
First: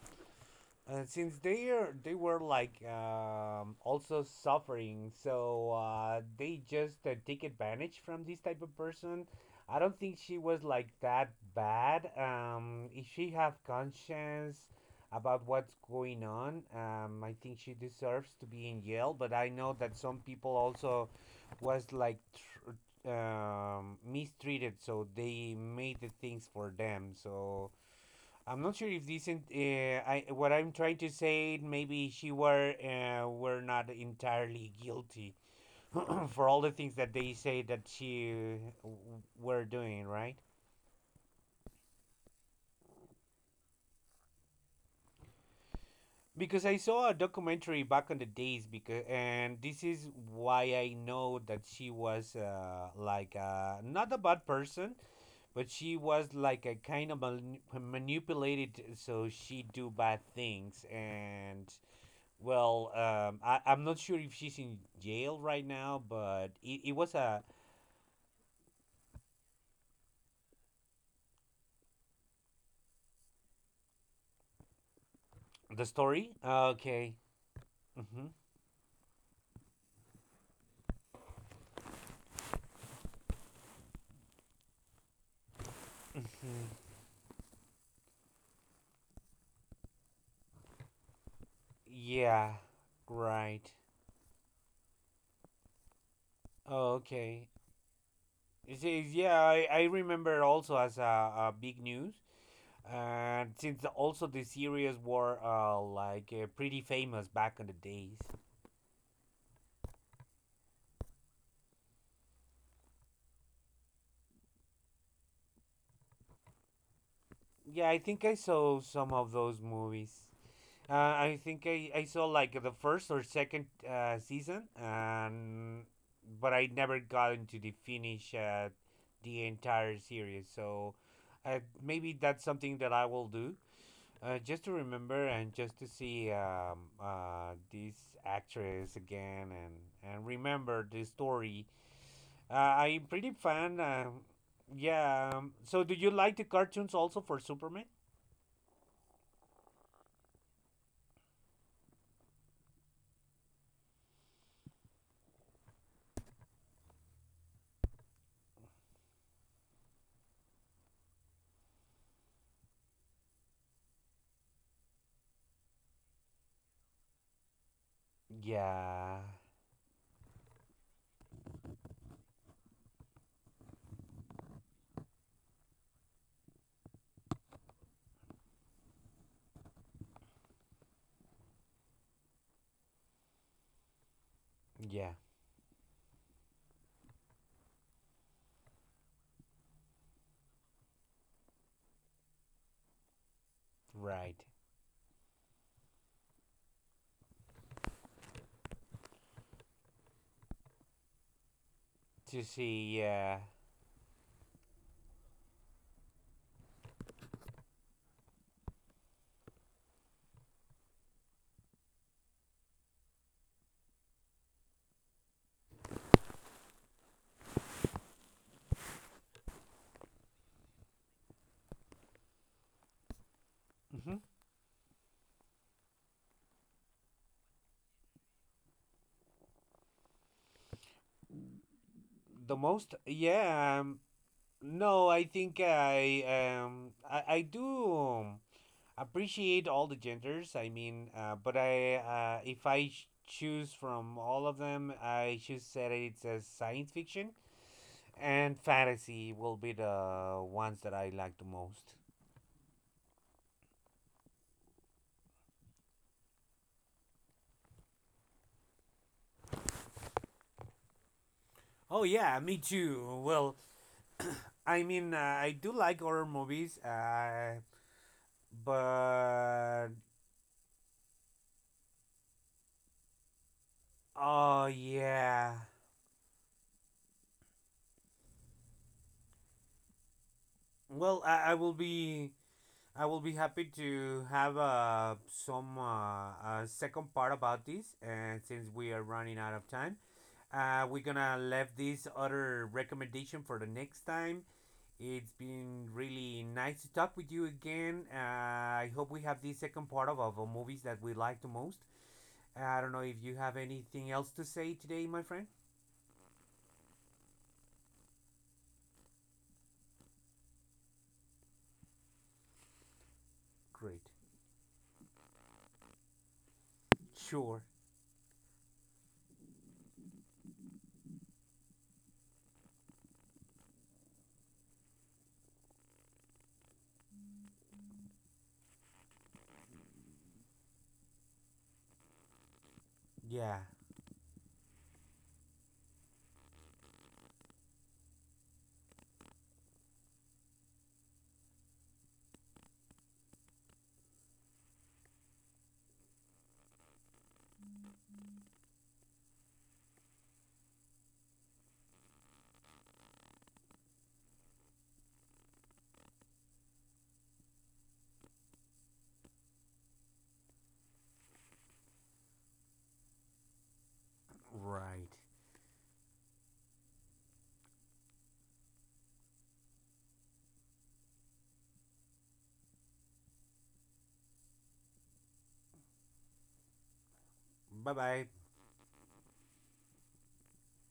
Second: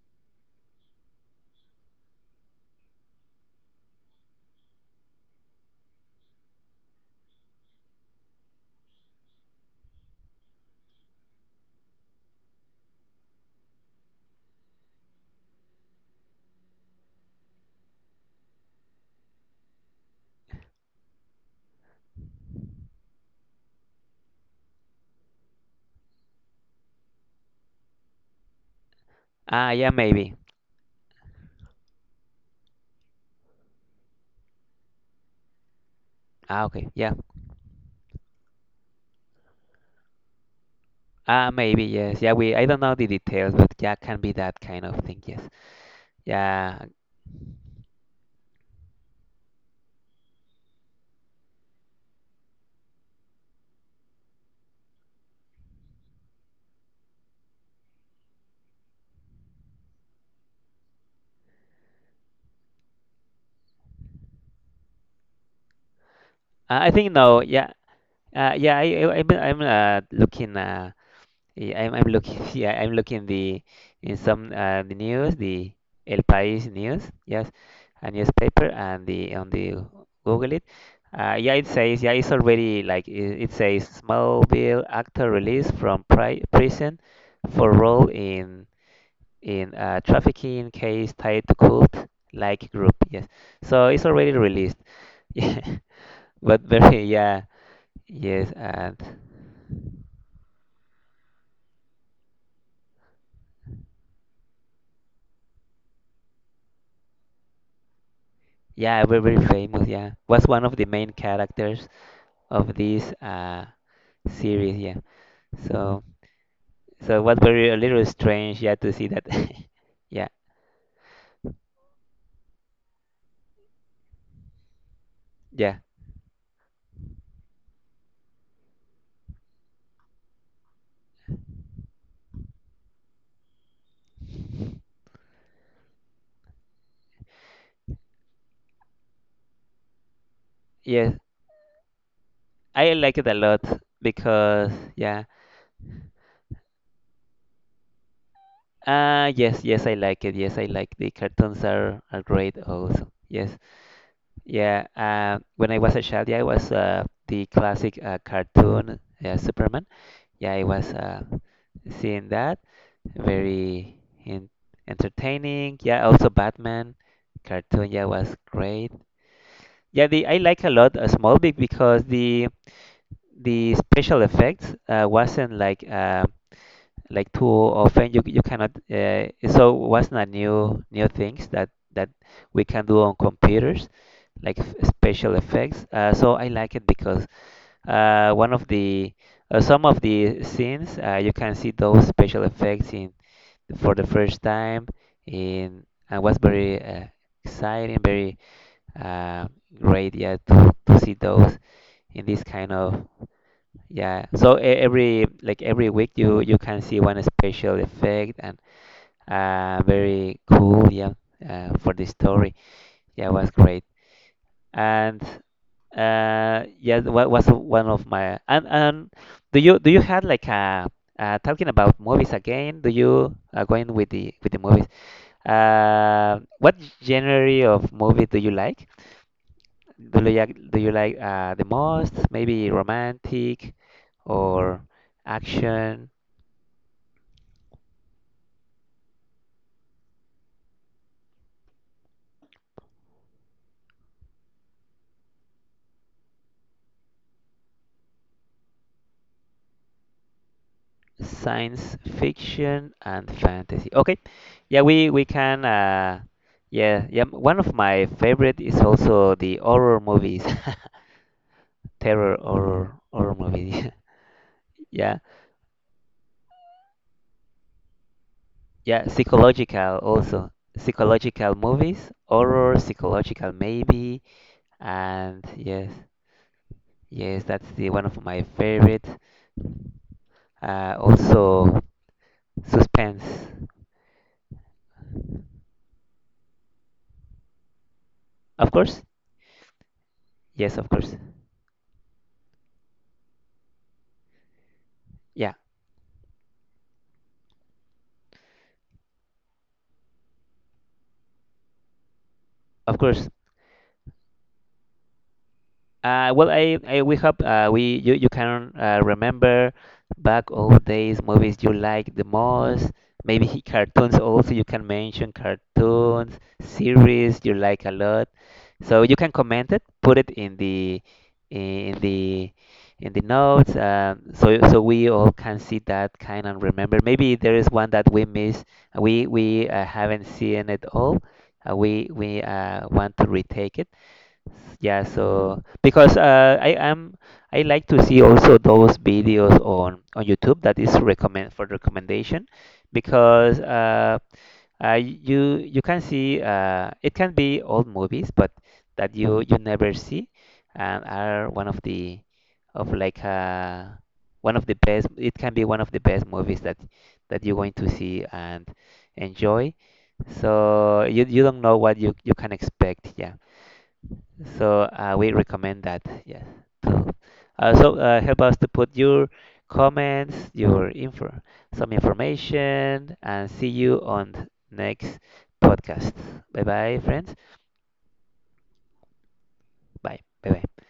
S2: uh, since they were like also suffering, so they just take advantage from this type of person. I don't think she was like that bad. If she have conscience about what's going on, I think she deserves to be in jail. But I know that some people also was like mistreated, so they made the things for them. So I'm not sure if this.
S1: Ah, yeah,
S2: I
S1: maybe.
S2: what I'm trying to say, maybe she were not entirely guilty for all
S1: Ah,
S2: the
S1: okay.
S2: things that
S1: Yeah.
S2: they say that she were doing, right?
S1: Maybe yes. Yeah, we I don't know the details, but yeah, can be that kind of thing. Yes.
S2: Because I
S1: Yeah.
S2: saw a documentary back on the days, because and this is why I know that she was not a bad person, but she was like a kind of manipulated, so she do bad things and well, I'm not sure if she's in jail right now, but
S1: I
S2: it
S1: think
S2: was
S1: no.
S2: a
S1: Yeah. Yeah. I'm looking. Yeah, I'm looking. Yeah, I'm looking the in some the news, the
S2: the
S1: El
S2: story.
S1: País news.
S2: Okay.
S1: Yes, a
S2: Mhm.
S1: newspaper, and the on the Google it. Yeah, it says. Yeah, it's already it says. Smallville actor released from
S2: Mhm.
S1: prison for role in a trafficking case tied to cult
S2: Yeah.
S1: like group, yes,
S2: Right.
S1: so it's already released. Yeah, but very, yeah,
S2: Okay.
S1: yes,
S2: It
S1: and
S2: says yeah. I remember also as a, big news, and since also the series were pretty famous back in the days.
S1: yeah, very very famous, yeah, was one of the main characters of this, series, yeah, so so it was very a
S2: Yeah, I
S1: little
S2: think I
S1: strange, yeah,
S2: saw
S1: to see
S2: some
S1: that.
S2: of those movies.
S1: Yeah,
S2: I think I saw like the first or second season,
S1: yeah.
S2: and but I never got into the finish the entire series. So maybe that's something that I will do, just to remember and just to see this actress again and remember the
S1: Yes,
S2: story.
S1: I
S2: I'm
S1: like it
S2: pretty
S1: a lot
S2: fan.
S1: because yeah.
S2: Yeah. So do you like the cartoons also for Superman?
S1: Yes, yes, I like it. Yes, I like the cartoons, are great also. Yes. Yeah, when I was a child, yeah, I was the classic cartoon Superman. Yeah, I was seeing that very in entertaining. Yeah, also Batman cartoon. Yeah, was great.
S2: Yeah.
S1: Yeah, the I like a lot Smallville because the special effects wasn't like too often you cannot so what's not new new things that that we can do on computers like
S2: Yeah.
S1: special effects, so I like it because one of the some of the scenes you can see those special effects in for the
S2: Right.
S1: first time in and was very exciting, very uh, great, yeah, to see those in
S2: To
S1: this kind
S2: see,
S1: of.
S2: yeah.
S1: Yeah, so every like every week you can see one special effect, and very cool, yeah, for the story. Yeah, it was great. And yeah, what was one of my, and do you had like a talking about movies again? Do you going
S2: hmm
S1: with the movies? What genre of movie do you like? Do you like, do you like the most?
S2: the
S1: Maybe
S2: most,
S1: romantic
S2: yeah.
S1: or
S2: No I think
S1: action?
S2: I do appreciate all the genders, but I if I sh- choose from all of them I should say it's a science fiction and fantasy will be the ones that I like the most.
S1: Science fiction and fantasy. Okay, yeah, we can. Yeah, yeah. One of my favorite is also the horror movies,
S2: Oh
S1: terror
S2: yeah, me
S1: horror
S2: too.
S1: horror
S2: Well,
S1: movies. Yeah,
S2: I do like horror movies,
S1: yeah.
S2: but
S1: Psychological also, psychological movies, horror psychological maybe,
S2: oh
S1: and
S2: yeah,
S1: yes, yes. That's the one of my favorite.
S2: well,
S1: Also
S2: I will
S1: suspense,
S2: be happy to have some second part about this, and since
S1: of
S2: we
S1: course.
S2: are running out of time,
S1: Yes, of
S2: we're
S1: course.
S2: gonna leave this other recommendation for the next time. It's
S1: Yeah,
S2: been really nice to talk with you again. I hope we have the second part of movies that we like the most. I don't
S1: of
S2: know if
S1: course.
S2: you have anything else to say today, my friend.
S1: Well, I we hope we you, you can remember back old days movies you like the most. Maybe
S2: Great.
S1: cartoons also you can mention cartoons, series you
S2: Sure.
S1: like a lot. So you can comment it, put it in the in the in the notes, so so we all can see that kind and remember. Maybe there is one that we miss, we haven't seen it all. We want to
S2: Yeah.
S1: retake it. Yeah, so because I am I like to see also those videos on YouTube that is recommend for recommendation because you can see it can be old movies but that you never see and are one of the of like one of the best, it can be one of the best movies that that you're going to see and enjoy, so you don't know what you can expect, yeah, so
S2: Right.
S1: we recommend that. Yes. To also help us to put your comments, your info, some information, and see you on the next podcast. Bye bye, friends.
S2: Bye bye.
S1: Bye. Bye bye.